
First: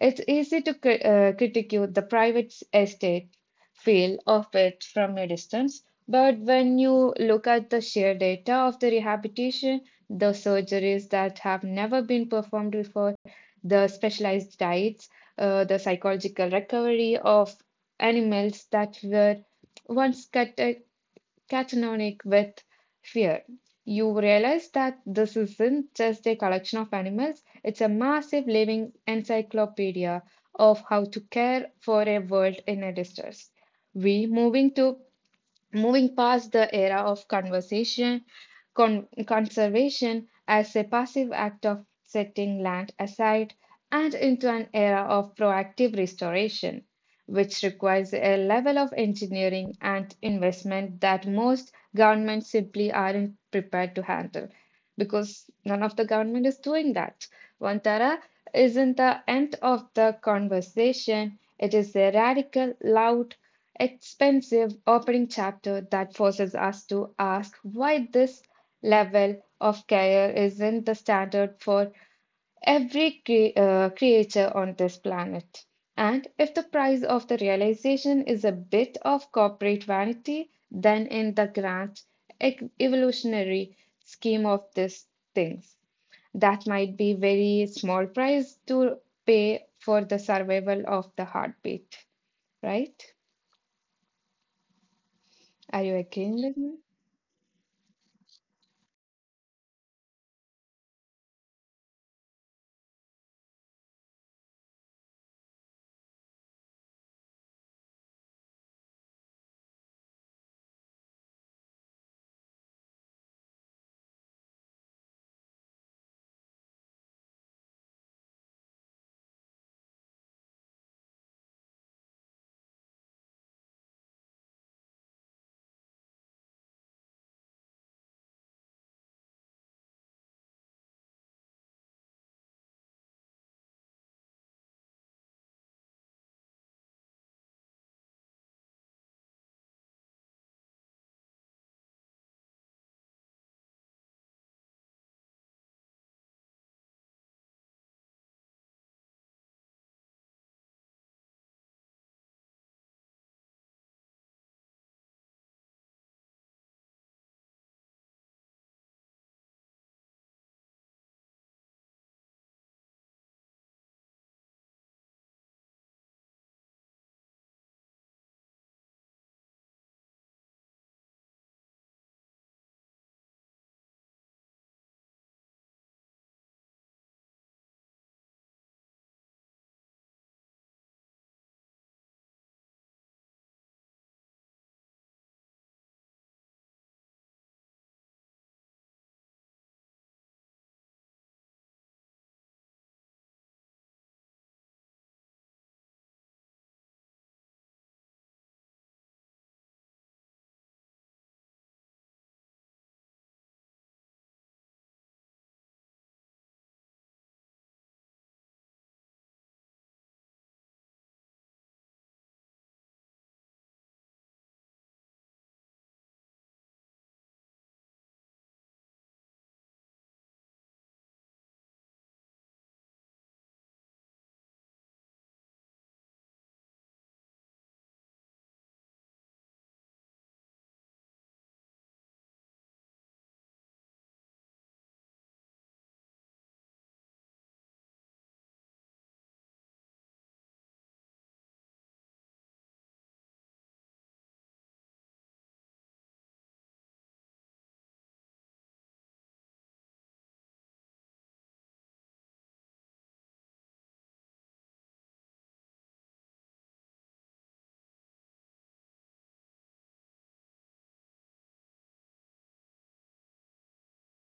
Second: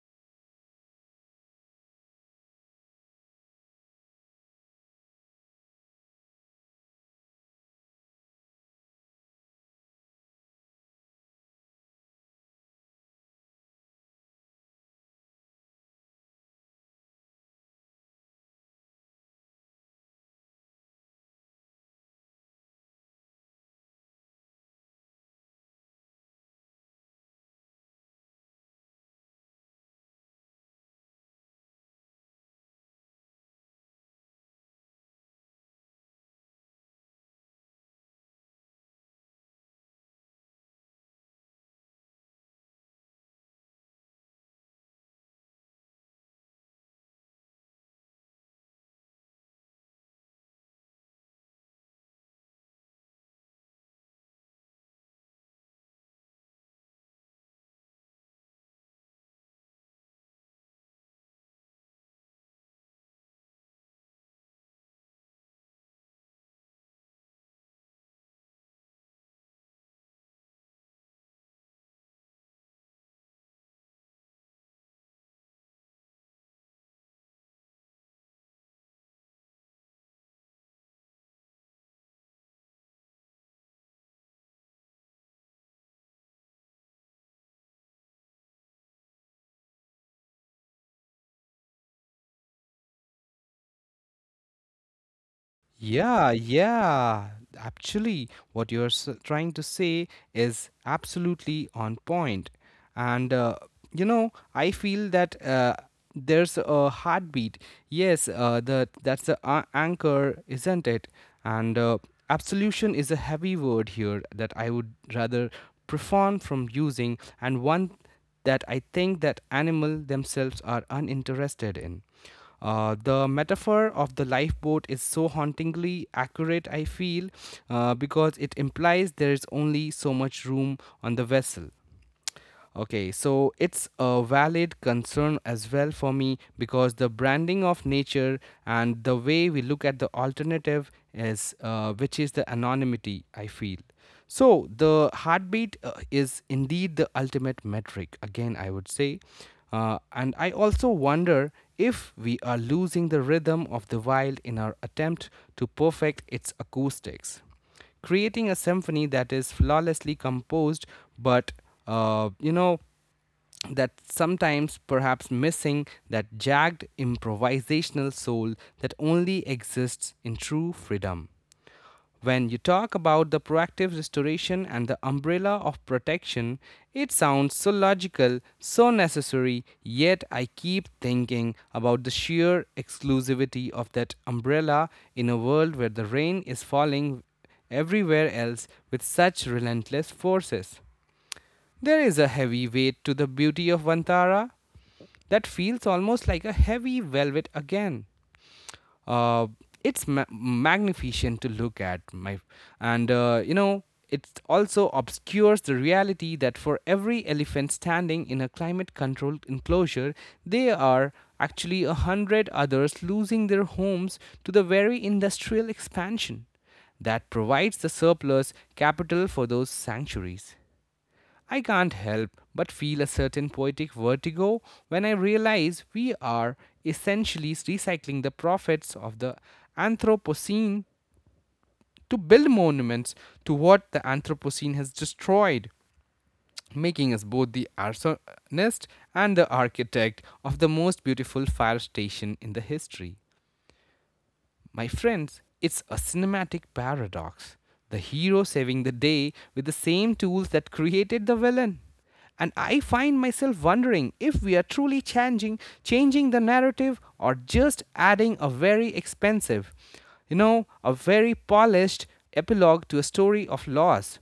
Speaker 2: It's easy to critique the private estate feel of it from a distance, but when you look at the sheer data of the rehabilitation, the surgeries that have never been performed before, the specialized diets, the psychological recovery of animals that were once catonic with fear. You realize that this isn't just a collection of animals, it's a massive living encyclopedia of how to care for a world in a distress. We moving to Moving past the era of conservation as a passive act of setting land aside and into an era of proactive restoration, which requires a level of engineering and investment that most governments simply aren't prepared to handle because none of the government is doing that. Vantara isn't the end of the conversation, it is a radical, loud, expensive opening chapter that forces us to ask why this level of care isn't the standard for every creature on this planet. And if the price of the realization is a bit of corporate vanity, then in the grand evolutionary scheme of these things, that might be very small price to pay for the survival of the heartbeat, right? Are you
Speaker 1: Yeah,
Speaker 2: agreeing with me?
Speaker 1: yeah. Actually, what trying to say is absolutely on point. And, you know, I feel that there's a heartbeat. Yes, the that's the anchor, isn't it? And absolution is a heavy word here that I would rather profound from using, and one that I think that animal themselves are uninterested in. The metaphor of the lifeboat is so hauntingly accurate, I feel, because it implies there is only so much room on the vessel. Okay, so it's a valid concern as well for me because the branding of nature and the way we look at the alternative is, which is the anonymity, I feel. So the heartbeat is indeed the ultimate metric, again, I would say. And I also wonder if we are losing the rhythm of the wild in our attempt to perfect its acoustics, creating a symphony that is flawlessly composed but uh, you know that sometimes perhaps missing that jagged improvisational soul that only exists in true freedom. When you talk about the proactive restoration and the umbrella of protection, it sounds so logical, so necessary, yet I keep thinking about the sheer exclusivity of that umbrella in a world where the rain is falling everywhere else with such relentless forces. There is a heavy weight to the beauty of Vantara that feels almost like a heavy velvet again. uh, it's magnificent to look at my, and you know, it also obscures the reality that for every elephant standing in a climate controlled enclosure there are actually 100 others losing their homes to the very industrial expansion that provides the surplus capital for those sanctuaries. I can't help but feel a certain poetic vertigo when I realize we are essentially recycling the profits of the Anthropocene to build monuments to what the Anthropocene has destroyed, making us both the arsonist and the architect of the most beautiful fire station in the history. My friends, it's a cinematic paradox. The hero saving the day with the same tools that created the villain. And I find myself wondering if we are truly changing the narrative or just adding a very expensive, you know, a very polished epilogue to a story of loss.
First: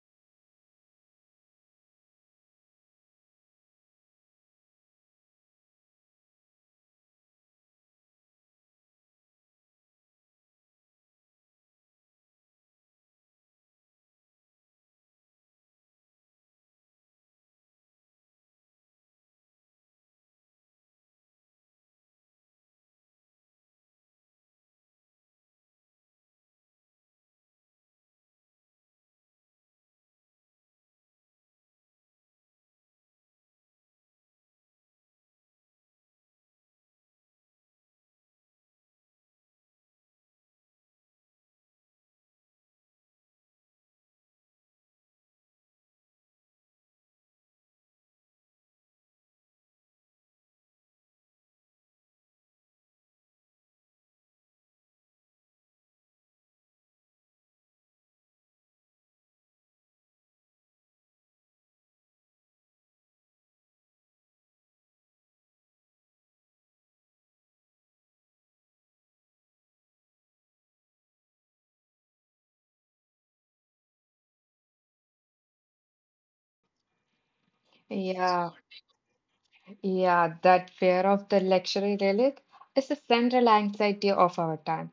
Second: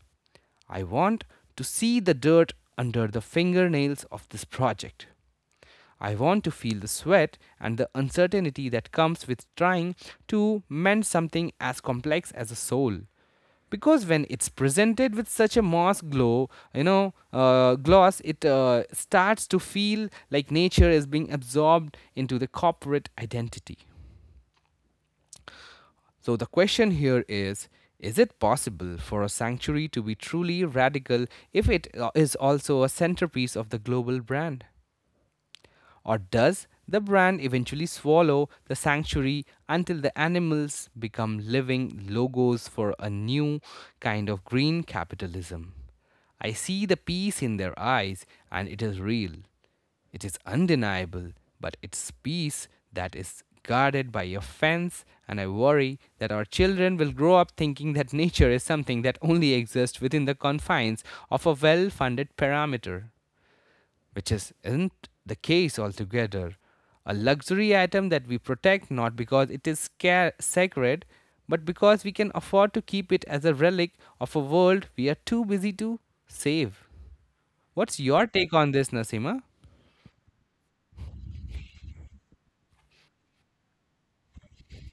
Speaker 1: I want to see the dirt under the fingernails of this project. I want to feel the sweat and the uncertainty that comes with trying to mend something as complex as a soul. Because when it's presented with such a moss glow, you know, gloss, it starts to feel like nature is being absorbed into the corporate identity. So the question here is it possible for a sanctuary to be truly radical if it is also a centerpiece of the global brand? Or does the brand eventually swallow the sanctuary until the animals become living logos for a new kind of green capitalism? I see the peace in their eyes, and it is real. It is undeniable, but it's peace that is guarded by a fence, and I worry that our children will grow up thinking that nature is something that only exists within the confines of a well funded parameter, which is, isn't the case altogether. A luxury item that we protect not because it is sacred, but because we can afford to keep it as a relic of a world we are too busy to save. What's your
Speaker 2: Yeah,
Speaker 1: take on this, Nazima?
Speaker 2: yeah, that fear of the luxury relic is the central anxiety of our time.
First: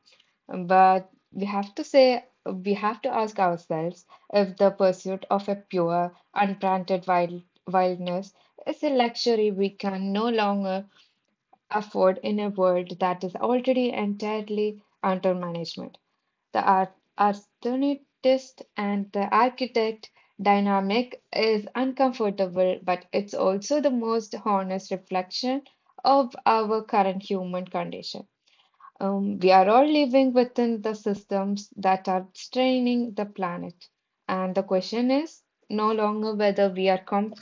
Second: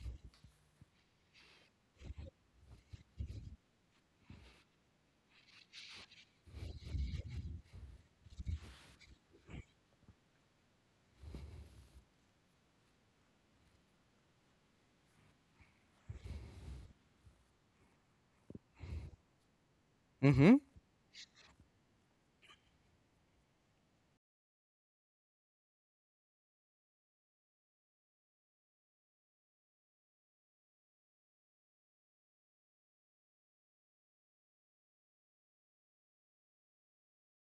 Speaker 2: But we have to say, We have to ask ourselves if the pursuit of a pure, unbranded wildness is a luxury we can no longer afford in a world that is already entirely under management. The arsonist and the architect
Speaker 1: Mm-hmm.
Speaker 2: dynamic is uncomfortable, but it's also the most honest reflection of our current human condition. We are all living within the systems that are straining the planet. And the question is no longer whether we are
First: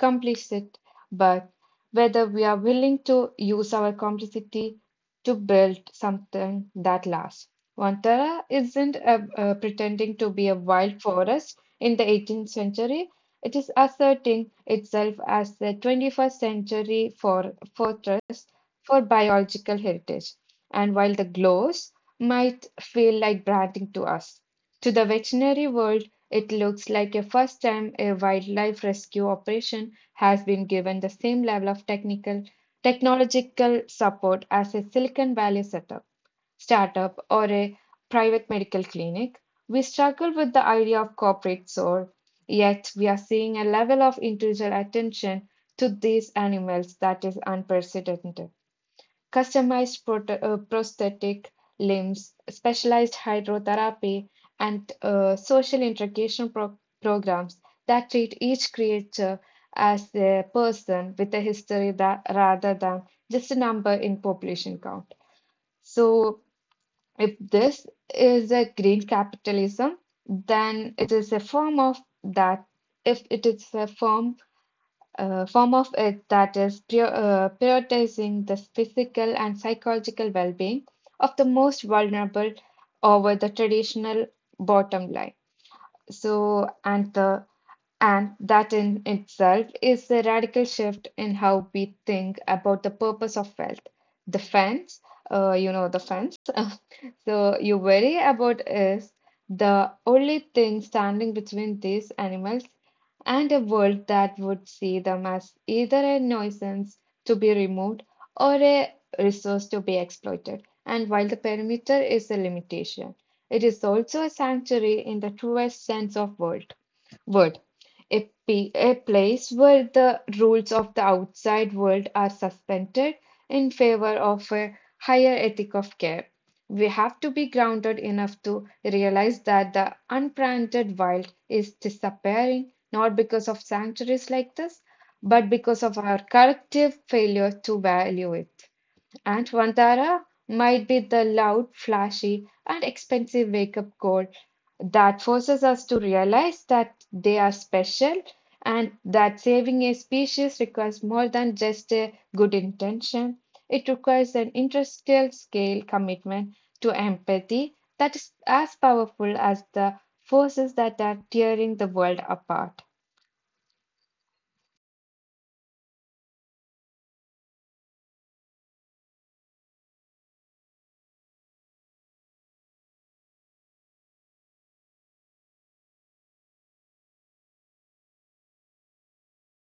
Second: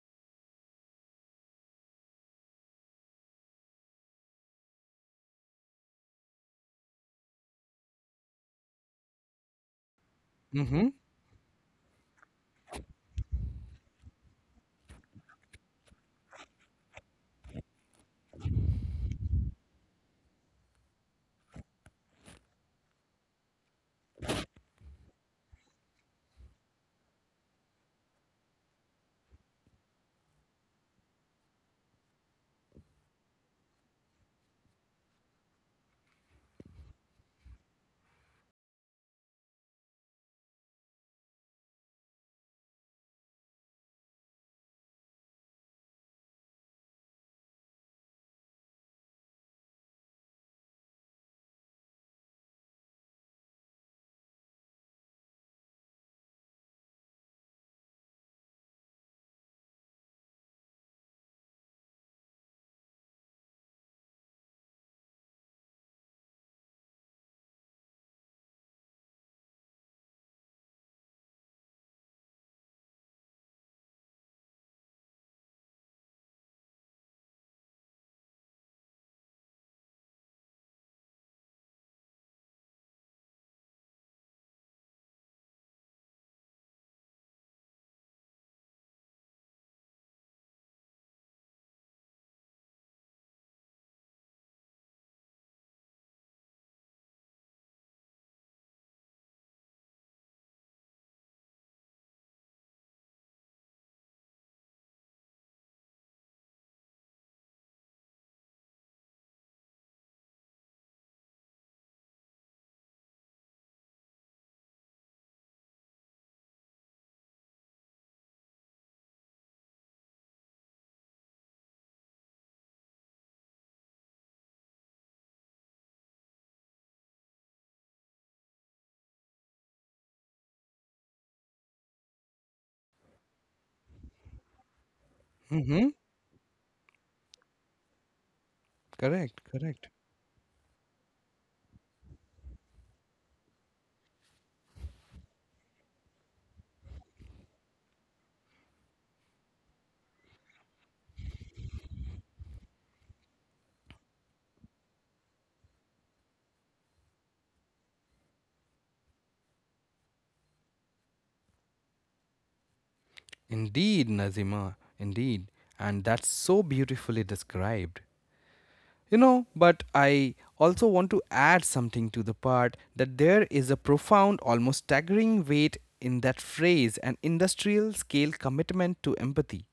Speaker 2: complicit, but whether we are willing to use our complicity to build something that lasts. Vantara isn't a pretending to be a
Speaker 1: Mm-hmm.
Speaker 2: wild forest in the 18th century. It is asserting itself as the 21st century for fortress for biological heritage, and while the glows might feel like branding to us, to the veterinary world, it looks like a first time a wildlife rescue operation has been given the same level of technical technological support as a Silicon Valley setup, startup or a private medical clinic. We struggle with the idea of corporate soul, yet we are seeing a level of individual attention to these animals that is unprecedented, customized prosthetic limbs, specialized hydrotherapy, and social integration programs that treat each creature as a person with a history that, rather than just a number in population count. So, if this is a green capitalism, then it is a form of that. If it is a form form of it that is prioritizing the physical and psychological well being of the most vulnerable over the traditional bottom line. So, and the and that in itself is a radical shift in how we think about the purpose of wealth. The fence, the fence you worry about is the only thing standing between these animals and a world that would see them as either a nuisance to be removed or a resource to be exploited. And while the perimeter is a limitation, it is also a sanctuary in the truest sense of word. Word. A place where the rules of the outside world are suspended in favor of a higher ethic of care. We have to be grounded enough to realize that the unplanted wild is disappearing not because of sanctuaries like this, but because
Speaker 1: Mm-hmm.
Speaker 2: of our collective failure to value it. And
Speaker 1: Correct. Correct.
Speaker 2: Vantara might be the loud, flashy, and expensive wake up call that forces us to realize that they are special and that saving a species requires more than just a good intention. It requires an industrial scale commitment to empathy that is as powerful as the forces that are tearing the world apart.
Speaker 1: Indeed, Nazima, indeed. And that's so beautifully described. But I also want to add something to the part that there is a profound, almost staggering weight in that phrase an industrial scale commitment to empathy.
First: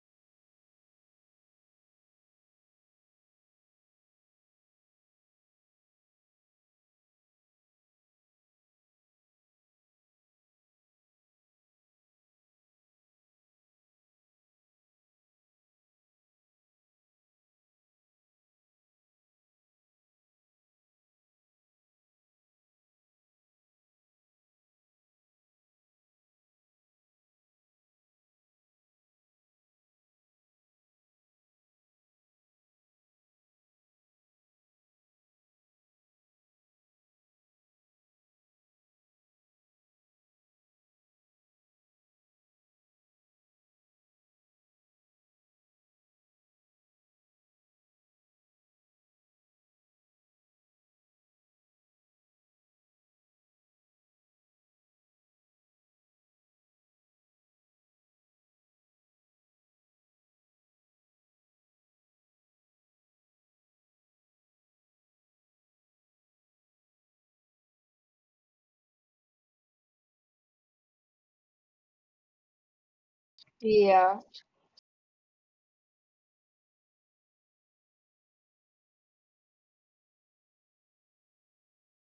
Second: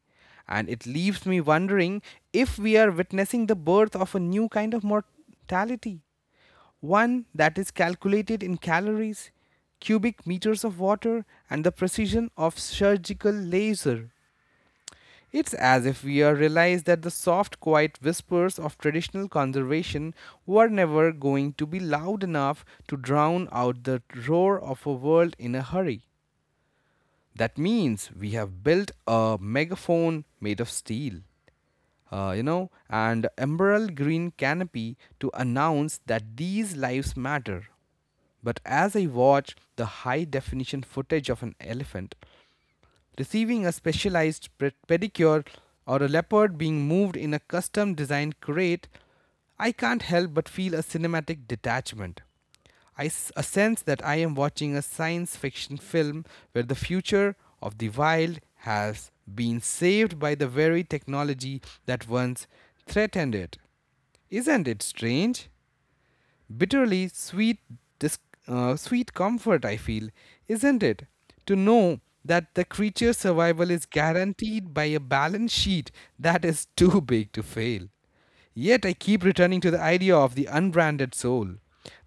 Speaker 1: And it leaves me wondering if we are witnessing the birth of a new kind of mortality, one that is calculated in calories, cubic meters of water, and the precision of surgical laser. It's as if we are realized that the soft, quiet whispers of traditional conservation were never going to be loud enough to drown out the roar of a world in a hurry. That means we have built a megaphone made of steel, and emerald green canopy to announce that these lives matter. But as I watch the high definition footage of an elephant, receiving a specialized pedicure or a leopard being moved in a custom designed crate, I can't help but feel a cinematic detachment. A sense that I am watching a science fiction film where the future of the wild has been saved by the very technology that once threatened it. Isn't it strange? Bitterly sweet, dis- sweet comfort, I feel, isn't it? To know that the creature's survival is
Speaker 2: Yeah,
Speaker 1: guaranteed by a balance sheet that is too big to fail. Yet I keep returning to the idea of the unbranded soul,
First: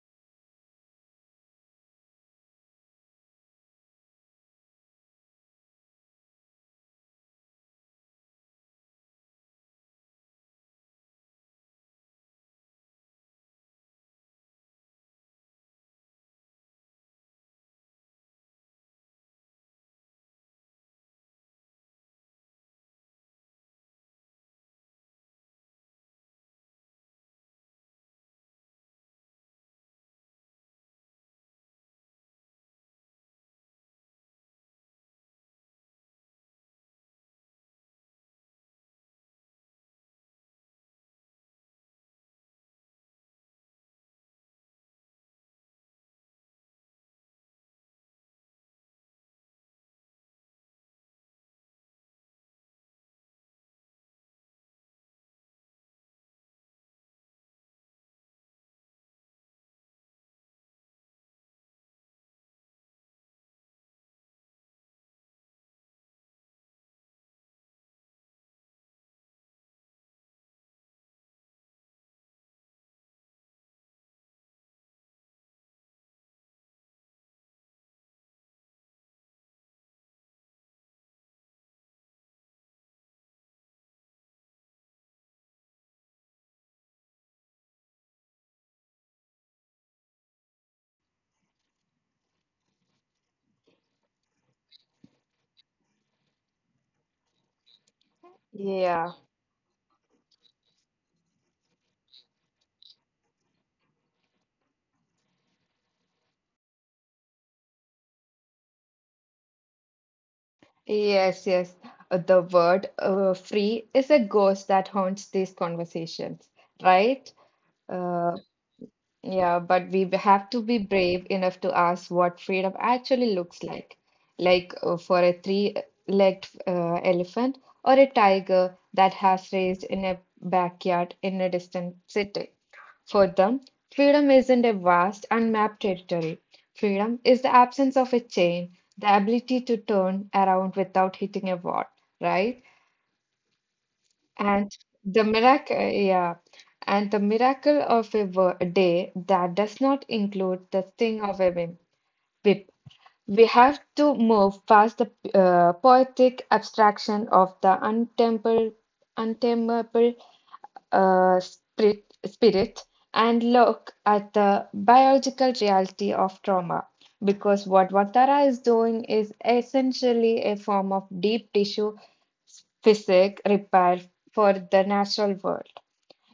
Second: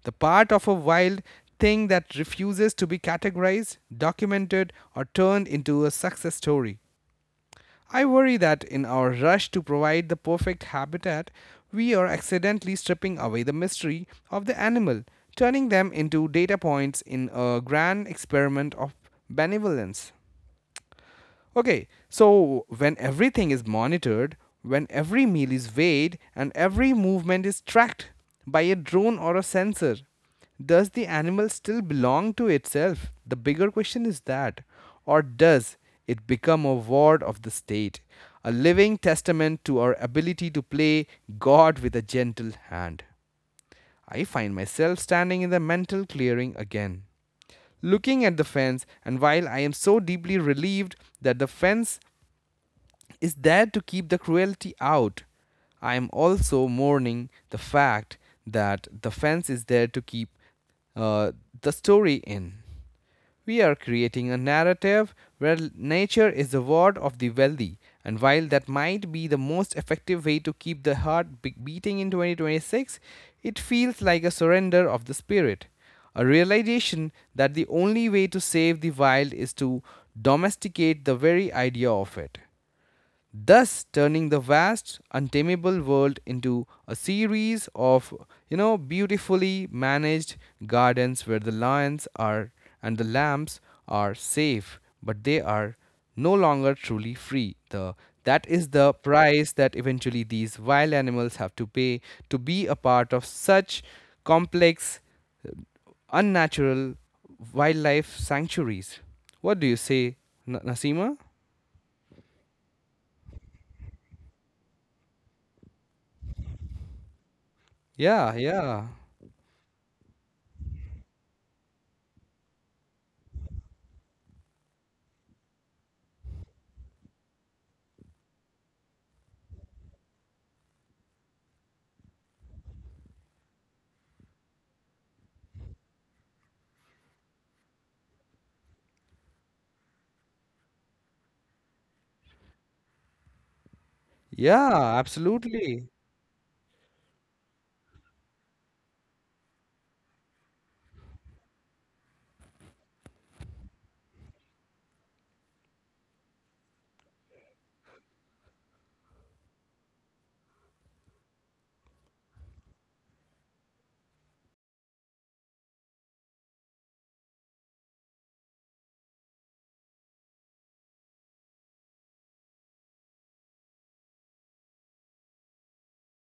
Speaker 1: the part of a wild thing that refuses to be categorized, documented, or turned into a success story. I worry that in our rush to provide the perfect habitat, we are accidentally stripping away the mystery of the animal, turning them into data points in a grand experiment of benevolence. Okay, so when everything is monitored, when every meal is weighed, and every movement is tracked by a drone or a sensor, does the animal still belong to itself? The bigger question is that. Or does it become a ward of the state, a living testament to our ability to play God with a gentle hand? I find myself standing in the mental clearing again, looking at the fence, and while I am so deeply relieved that the fence is there to keep the cruelty out, I am also mourning the fact that the fence is there to keep uh, the story in. We are creating a narrative where nature is the ward of the wealthy, and while that might be the most effective way to keep the heart beating in 2026, it feels like a surrender of the spirit. A realization that the only way to save the wild is to domesticate the very idea of it, thus turning the vast untamable world into a series of beautifully managed gardens where the lions are and the lambs are safe, but they are no longer truly free. The That is the
Speaker 2: yeah.
Speaker 1: price that eventually these wild animals have to pay to be a part of such complex, unnatural wildlife sanctuaries. What do you say, Nasima?
Speaker 2: Yes, yes. The word free is a ghost that haunts these conversations, right?
Speaker 1: Yeah, yeah.
Speaker 2: Yeah, but we have to be brave enough to ask what freedom actually looks like. Like for a three-legged elephant or a tiger that has raised in a backyard in a distant city. For them, freedom isn't a vast, unmapped territory. Freedom is the absence of a chain, the ability to turn around without hitting a wall, right? And
Speaker 1: Yeah,
Speaker 2: the miracle,
Speaker 1: absolutely.
Speaker 2: yeah, and the miracle of a a day that does not include the sting of a whip. We have to move past the poetic abstraction of the untamable spirit and look at the biological reality of trauma. Because what Vatara is doing is essentially a form of deep tissue physic repair for the natural world.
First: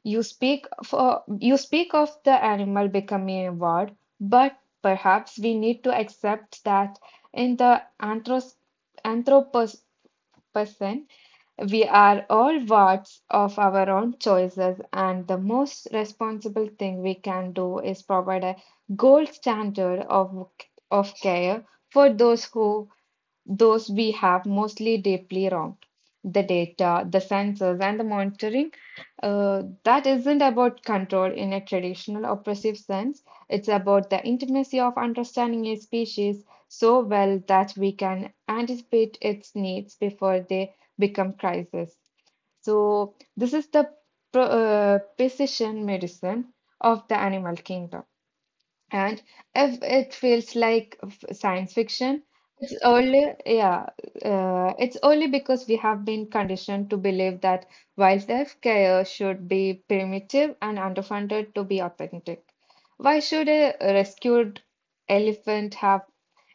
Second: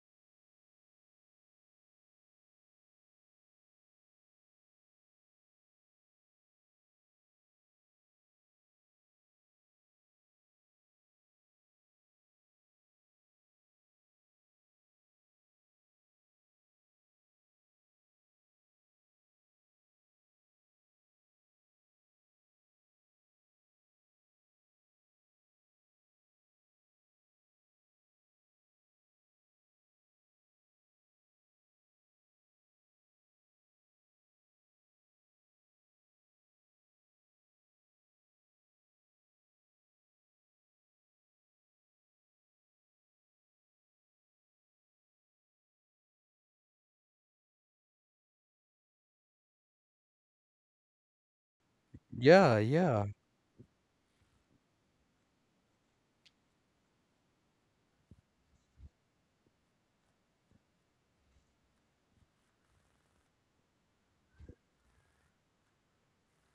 Speaker 2: You speak of the animal becoming a word, but perhaps we need to accept that in the Anthropocene we are all wards of our own choices, and the most responsible thing we can do is provide a gold standard of care for those we have mostly deeply wrong. The data, the sensors, and the monitoring. That isn't about control in a traditional oppressive sense. It's about the intimacy of understanding a species so well that we can anticipate its needs before they become crises. So, this is the precision medicine of the animal kingdom. And if it feels like science fiction,
Speaker 1: Yeah,
Speaker 2: it's
Speaker 1: yeah.
Speaker 2: only, yeah, it's only because we have been conditioned to believe that wildlife care should be primitive and underfunded to be authentic. Why should a rescued elephant have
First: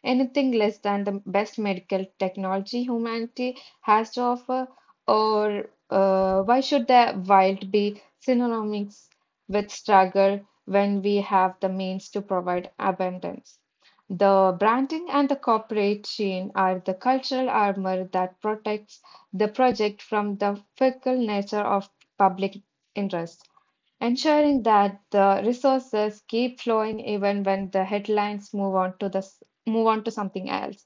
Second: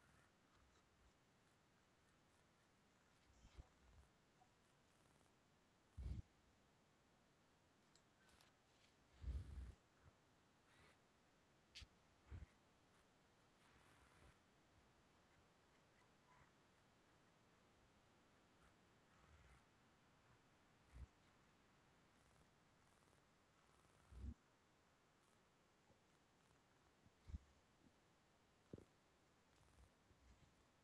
Speaker 2: anything less than the best medical technology humanity has to offer, or why should the wild be synonymous with struggle when we have the means to provide abundance? The branding and the corporate chain are the cultural armor that protects the project from the fickle nature of public interest, ensuring that the resources keep flowing even when the headlines move on to something else.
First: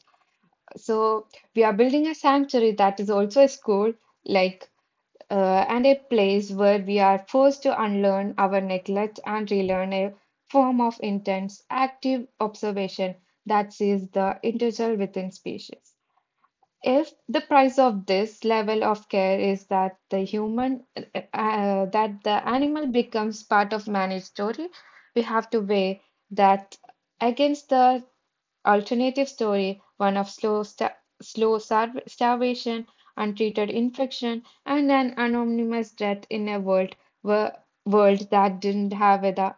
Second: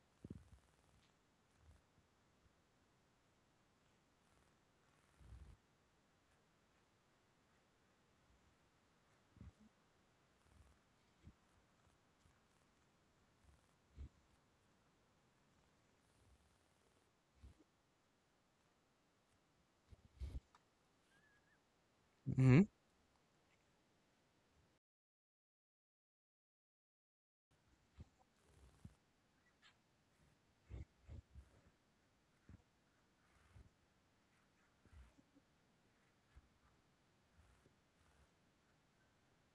Speaker 2: So we are building a sanctuary that is also a school, like and a place where we are forced to unlearn our neglect and relearn a form of intense, active observation that sees the individual within species. If the price of this level of care is that that the
Speaker 1: Hmm.
Speaker 2: animal becomes part of managed story, we have to weigh that against the alternative story, one of slow starvation, untreated infection, and an anonymous death in a where, world that didn't have a,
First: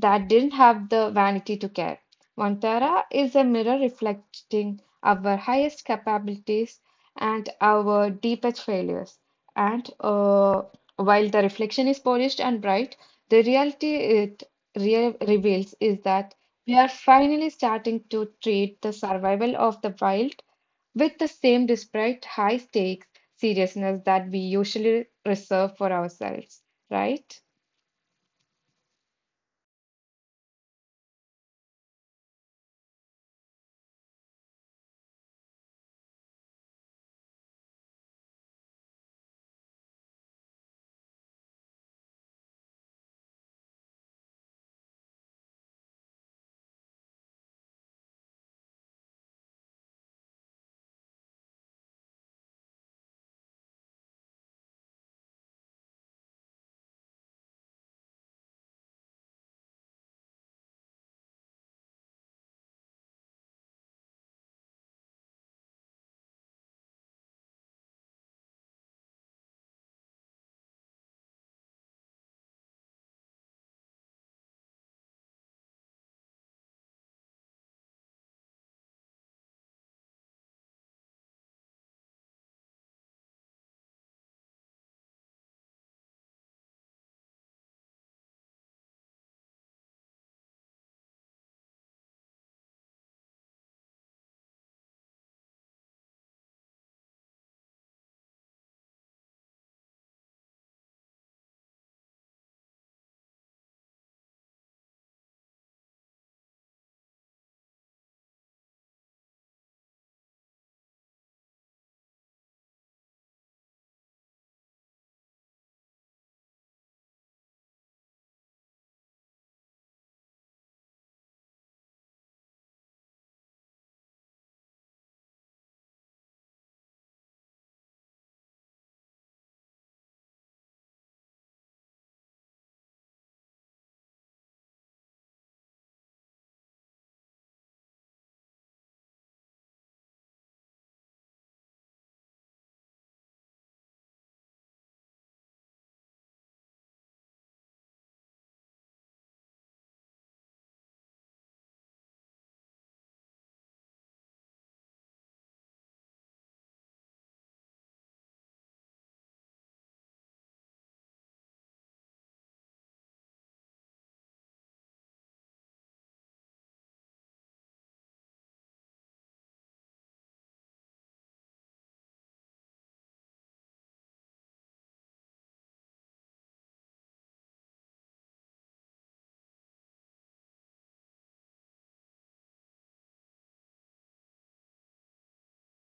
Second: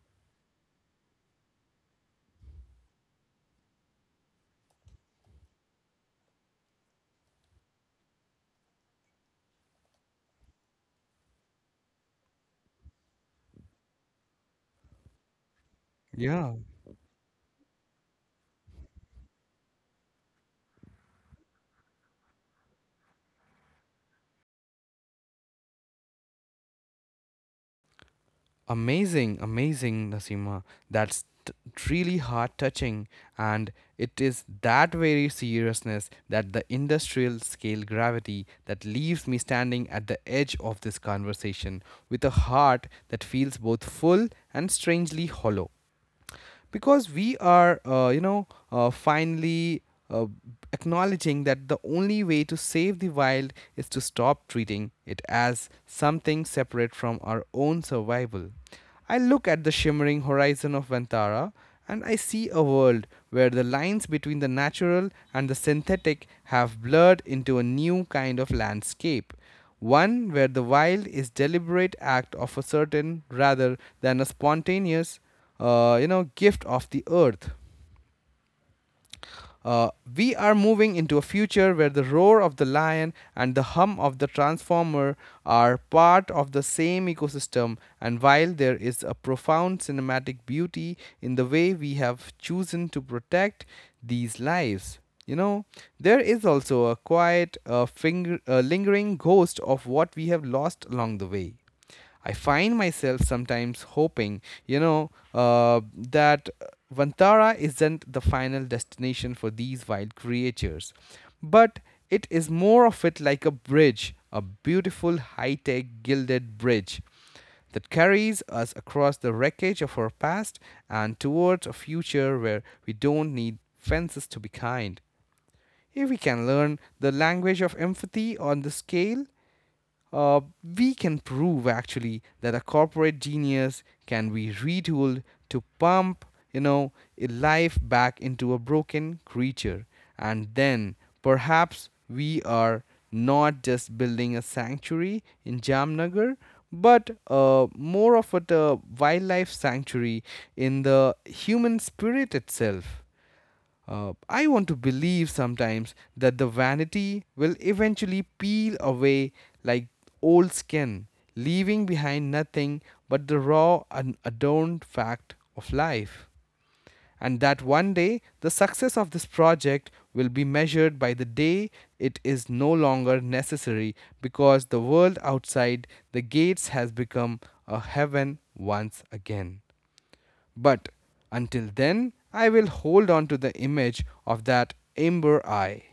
Speaker 2: that didn't have the vanity to care. Vantara is a mirror reflecting our highest capabilities and our deepest failures. And while the reflection is polished and bright, the reality it reveals is that
Speaker 1: Yeah.
Speaker 2: we are finally starting to treat the survival of the wild with the same desperate high stakes seriousness that we usually reserve for ourselves, right?
Speaker 1: Amazing, amazing, Nasima. That's t Really heart touching. And it is that very seriousness, that the industrial scale gravity that leaves me standing at the edge of this conversation with a heart that feels both full and strangely hollow, because we are finally uh, acknowledging that the only way to save the wild is to stop treating it as something separate from our own survival. I look at the shimmering horizon of Vantara, and I see a world where the lines between the natural and the synthetic have blurred into a new kind of landscape, one where the wild is deliberate act of a certain rather than a spontaneous gift of the earth. uh, we are moving into a future where the roar of the lion and the hum of the transformer are part of the same ecosystem, and while there is a profound cinematic beauty in the way we have chosen to protect these lives, you know, there is also a quiet, lingering ghost of what we have lost along the way. I find myself sometimes hoping that Vantara isn't the final destination for these wild creatures, but it is more of it like a bridge, a beautiful high tech gilded bridge that carries us across the wreckage of our past and towards a future where we don't need fences to be kind. If we can learn the language of empathy on the scale, uh, we can prove actually that a corporate genius can be retooled to pump you know a life back into a broken creature, and then perhaps we are not just building a sanctuary in Jamnagar, but more of a wildlife sanctuary in the human spirit itself. I want to believe sometimes that the vanity will eventually peel away like old skin, leaving behind nothing but the raw and adorned fact of life. And that one day the success of this project will be measured by the day it is no longer necessary because the world outside the gates has become a heaven once again. But until then, I will hold on to the image of that amber eye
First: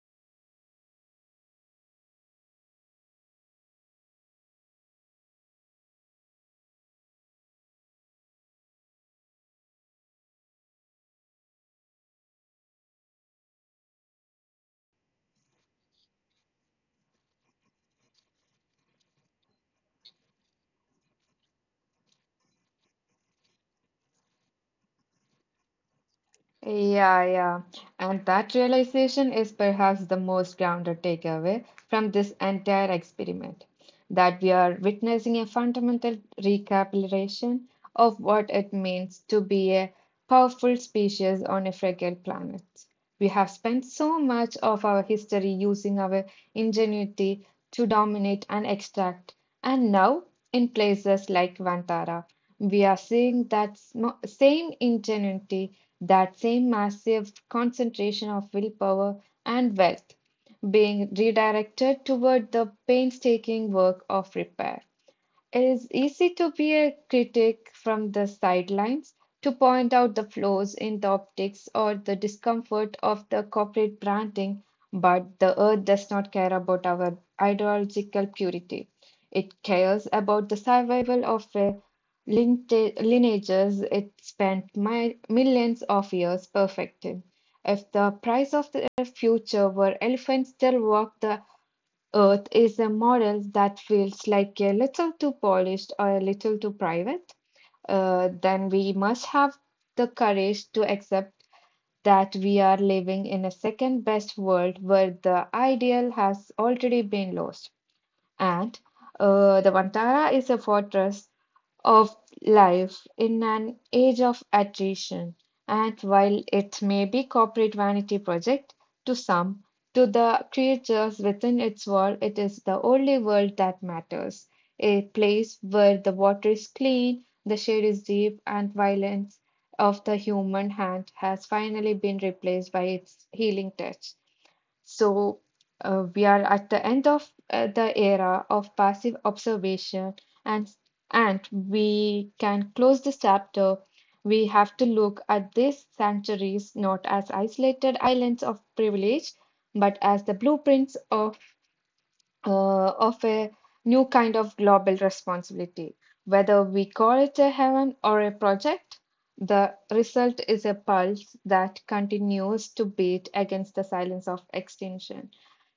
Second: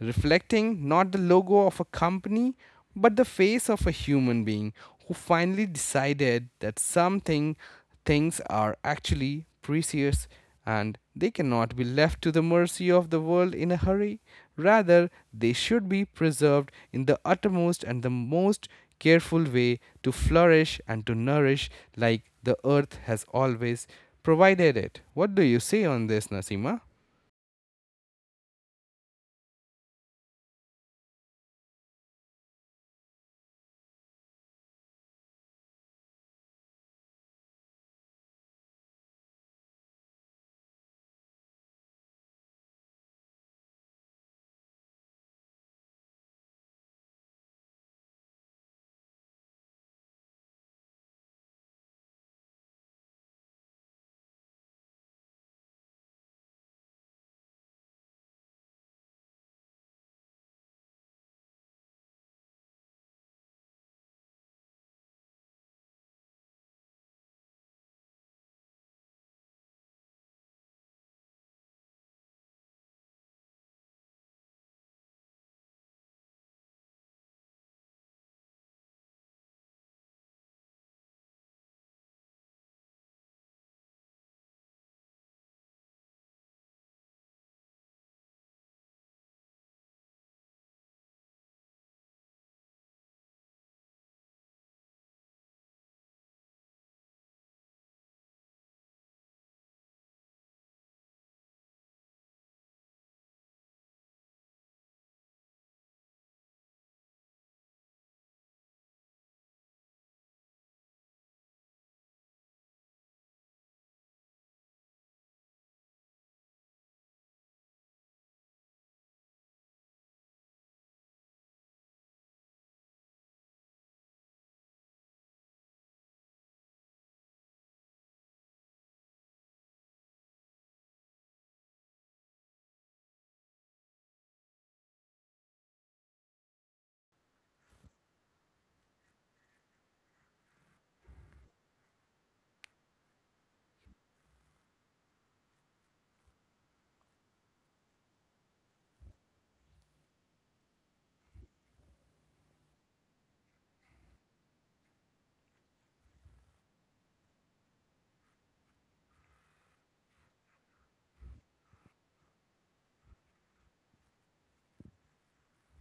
Speaker 1: reflecting not the logo of a company, but the face of a human being who finally decided that something things are actually precious and they cannot be left to the mercy of the world in a hurry. Rather, they should be preserved in the uttermost and the most careful way to flourish and to nourish, like the earth has always provided it. What do you say on this, Nasima?
Speaker 2: Yeah, yeah. And that realization is perhaps the most grounded takeaway from this entire experiment, that we are witnessing a fundamental recapitulation of what it means to be a powerful species on a fragile planet. We have spent so much of our history using our ingenuity to dominate and extract, and now, in places like Vantara, we are seeing that same ingenuity, that same massive concentration of willpower and wealth being redirected toward the painstaking work of repair. It is easy to be a critic from the sidelines, to point out the flaws in the optics or the discomfort of the corporate branding, but the earth does not care about our ideological purity. It cares about the survival of a lineages it spent millions of years perfecting. If the price of the future were elephants still walk the Earth is a model that feels like a little too polished or a little too private, then we must have the courage to accept that we are living in a second best world where the ideal has already been lost. And the Vantara is a fortress of life in an age of attrition. And while it may be corporate vanity project to some, to the creatures within its wall, it is the only world that matters. A place where the water is clean, the shade is deep, and violence of the human hand has finally been replaced by its healing touch. So we are at the end of the era of passive observation, and we can close this chapter. We have to look at these sanctuaries not as isolated islands of privilege, but as the blueprints of a new kind of global responsibility. Whether we call it a heaven or a project, the result is a pulse that continues to beat against the silence of extinction.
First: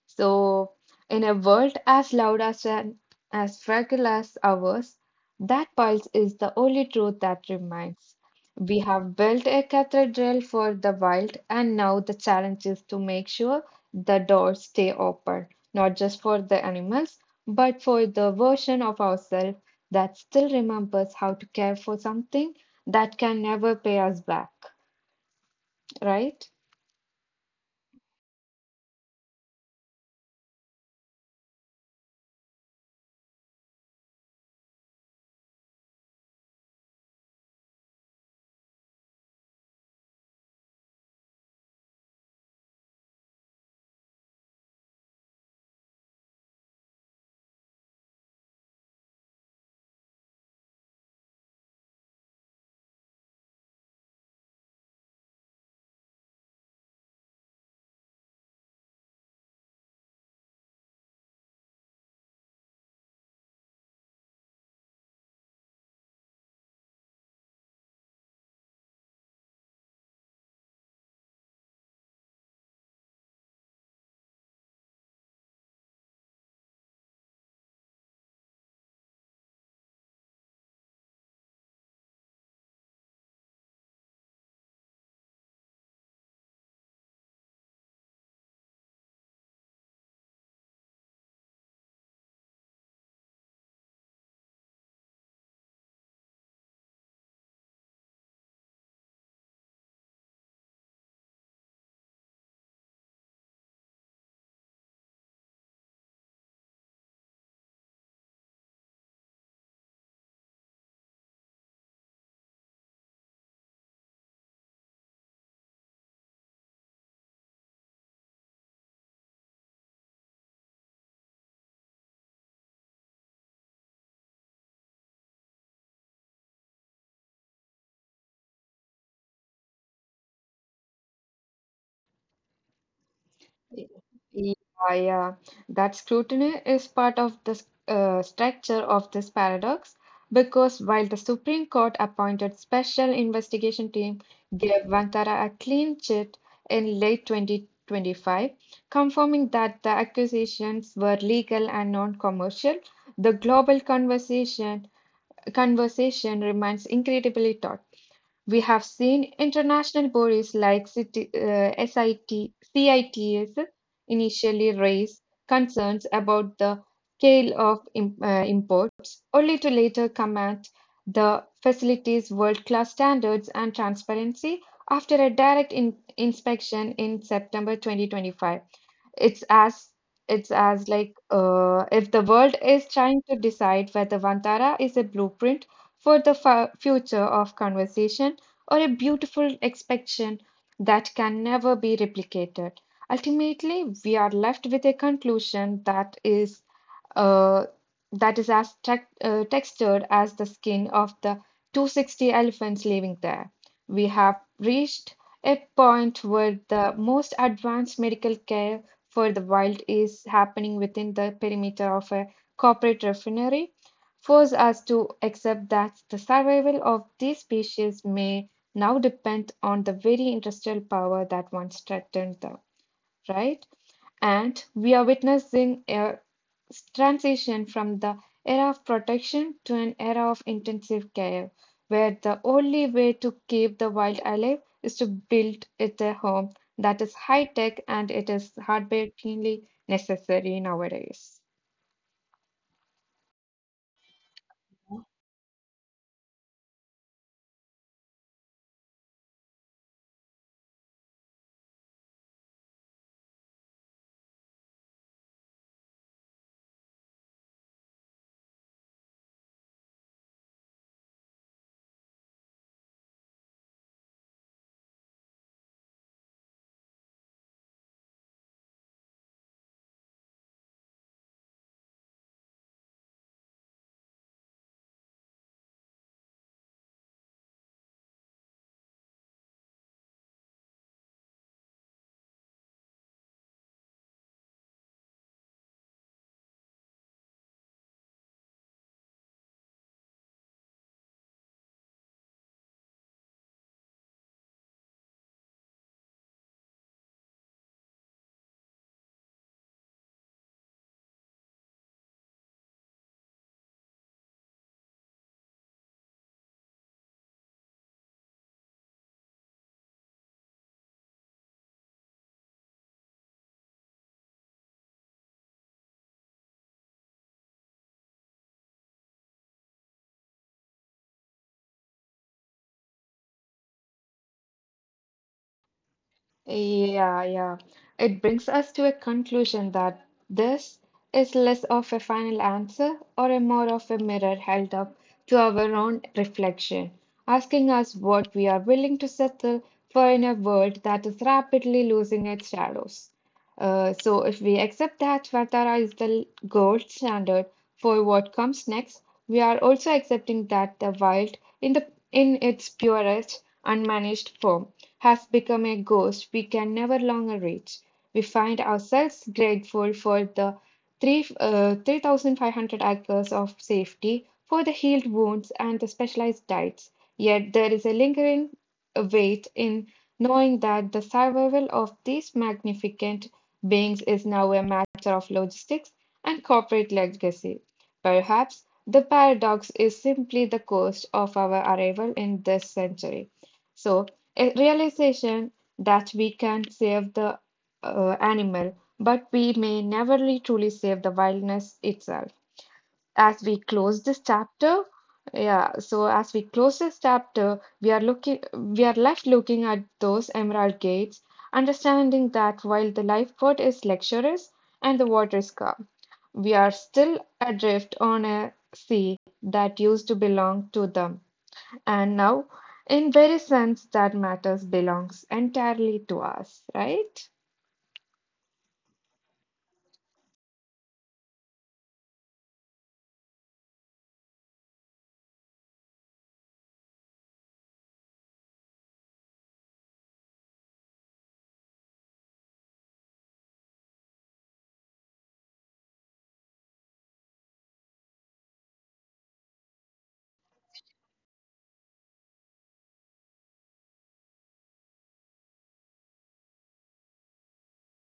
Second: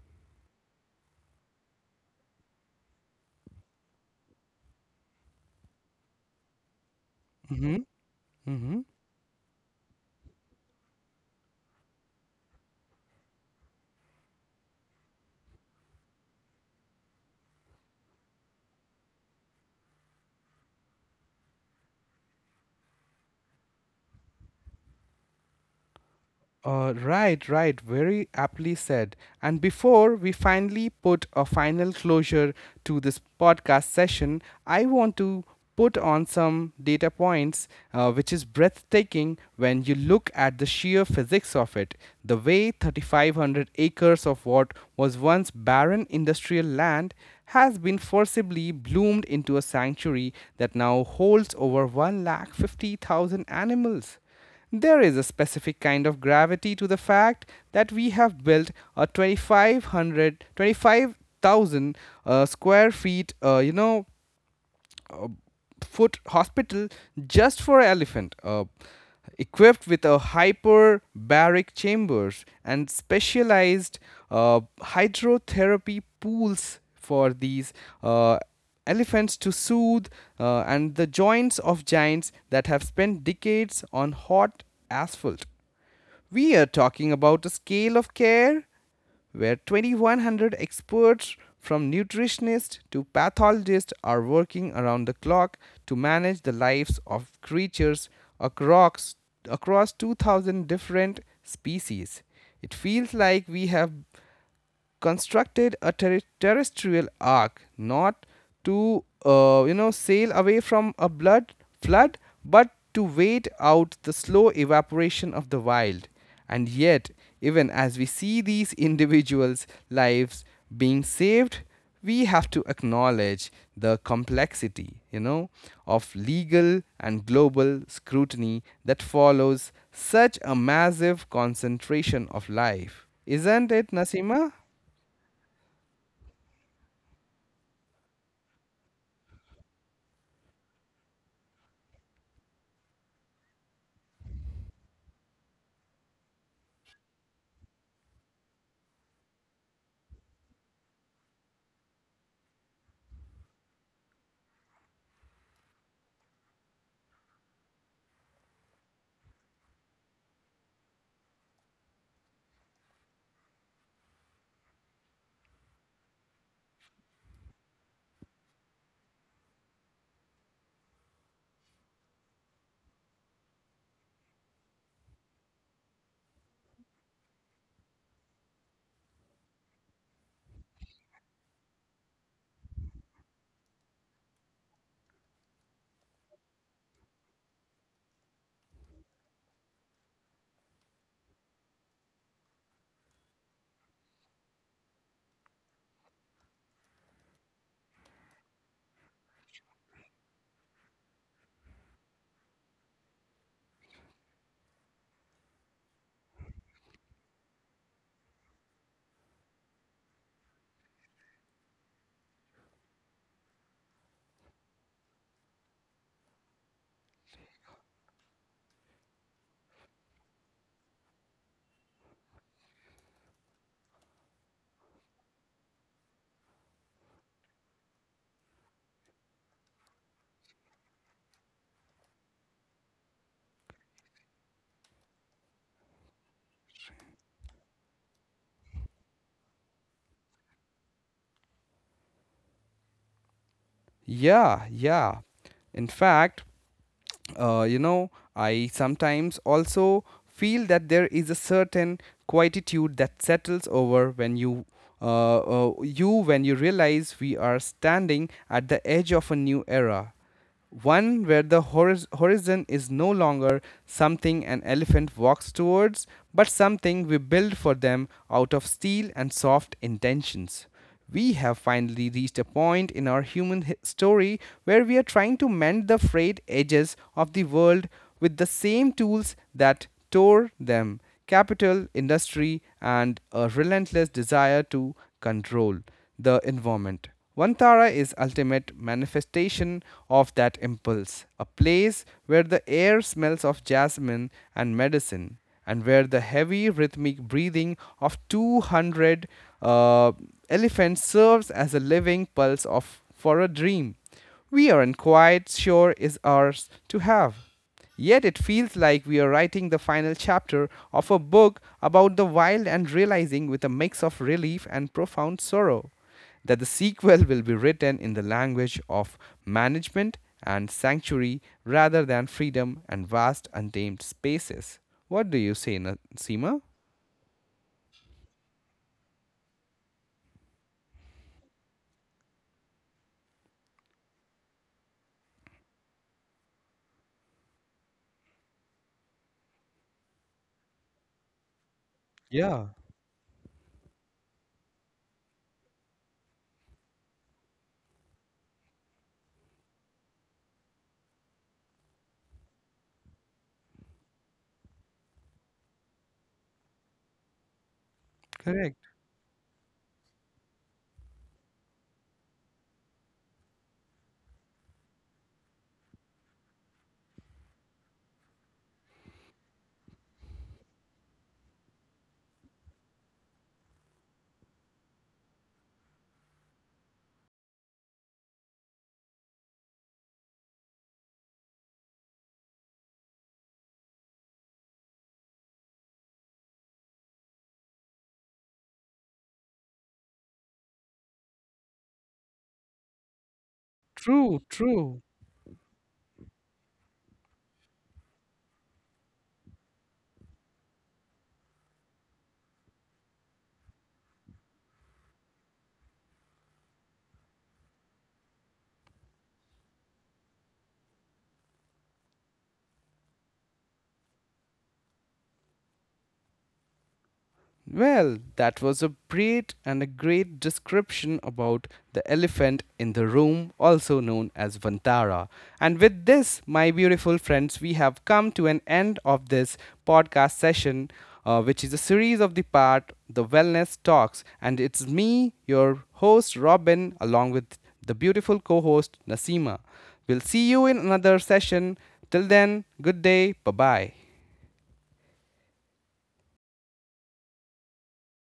Speaker 2: So, in a world as loud as an, as fragile as ours, that pulse is the only truth that
Speaker 1: Mm-hmm.
Speaker 2: remains. We
Speaker 1: Mm-hmm.
Speaker 2: have built a cathedral for the wild, and now the challenge is to make sure the doors stay open, not just for the animals, but for the version of ourselves that still remembers how to care for something that can never pay us back, right?
Speaker 1: Right, right, very aptly said. And before we finally put a final closure to this podcast session, I want to put on some data points which is breathtaking when you look at the sheer physics of it. The way 3,500 acres of what was once barren industrial land has been forcibly bloomed into a sanctuary that now holds over 150,000 animals. There is a specific kind of gravity to the fact that we have built a 25,000 square feet, you know, foot hospital just for elephant, equipped with a hyperbaric chambers and specialized hydrotherapy pools for these uh, elephants to soothe and the joints of giants that have spent decades on hot asphalt. We are talking about a scale of care where 2,100 experts, from nutritionists to pathologists, are working around the clock to manage the lives of creatures across across 2000 different species. It feels like we have constructed a terrestrial ark, not to sail away from a blood flood but to wait out the slow evaporation of the wild. And yet, even as we see these individuals lives being saved, we have to acknowledge the complexity, of legal and global scrutiny that follows such a massive concentration of life, isn't it, Nasima?
Speaker 2: Yeah, yeah. That scrutiny is part of the structure of this paradox because while the Supreme Court appointed special investigation team gave Vantara a clean chit in late 2025, confirming that the accusations were legal and non-commercial, the global conversation remains incredibly taut. We have seen international bodies like SIT, CITS initially raise concerns about the scale of imports, only to later comment the facility's world-class standards and transparency after a direct inspection in September 2025. It's as it's as like if the world is trying to decide whether Vantara is a blueprint for the future of conversation or a beautiful expression that can never be replicated. Ultimately, we are left with a conclusion uh, that is as textured as the skin of the 260 elephants living there. We have reached a point where the most advanced medical care for the wild is happening within the perimeter of a corporate refinery, force us to accept that the survival of these species may now depend on the very industrial power that once threatened them, right? And we are witnessing a transition from the era of protection to an era of intensive care, where the only way to keep the wild alive is to build it a home that is high tech and it is heartbreakingly necessary nowadays.
Speaker 1: Yeah, yeah. In fact, I sometimes also feel that there is a certain quietude that settles over when you. Uh, when you realize we are standing at the edge of a new era, one where the horizon is no longer something an elephant walks towards, but something we build for them out of steel and soft intentions. We have finally reached a point in our human story where we are trying to mend the frayed edges of the world with the same tools that tore them: capital, industry, and a relentless desire to control the environment. Vantara is ultimate manifestation of that impulse, a place where the air smells of jasmine and medicine, and where the heavy rhythmic breathing of 200 uh, elephants serves as a living pulse of for a dream we aren't quite sure is ours to have. Yet it feels like we are writing the final chapter of a book about the wild and realizing with a mix of relief and profound sorrow that the sequel will be written in the language of management and sanctuary rather than freedom and vast untamed spaces. What do you say, Seema?
Speaker 2: Yeah, yeah. It brings us to a conclusion that this is less of a final answer or a more of a mirror held up to our own reflection, asking us what we are willing to settle for in a world that is rapidly losing its
Speaker 1: Yeah,
Speaker 2: shadows. So, if we accept that Vatara is the gold standard for what comes next, we are also accepting that the wild, in its purest, unmanaged form, has become a ghost we can never longer reach. We find
Speaker 1: correct.
Speaker 2: ourselves grateful for the 3,500 acres of safety, for the healed wounds and the specialized diets. Yet there is a lingering weight in knowing that the survival of these magnificent beings is now a matter of logistics and corporate legacy. Perhaps the paradox is simply the cost of our arrival in this century. So, a realization that we can save the animal, but we may never really truly save the wildness itself. As we close this
Speaker 1: True,
Speaker 2: chapter,
Speaker 1: true.
Speaker 2: as we close this chapter, we are left looking at those emerald gates, understanding that while the lifeboat is luxurious and the water is calm, we are still adrift on a sea that used to belong to them. And now, in very sense, that matters belongs entirely to us, right?
Speaker 1: Well, that was a great and a great description about the elephant in the room, also known as Vantara. And with this, my beautiful friends, we have come to an end of this podcast session, which is a series of the part The Wellness Talks. And it's me, your host, Robin, along with the beautiful co host, Nasima. We'll see you in another session. Till then, good day. Bye bye.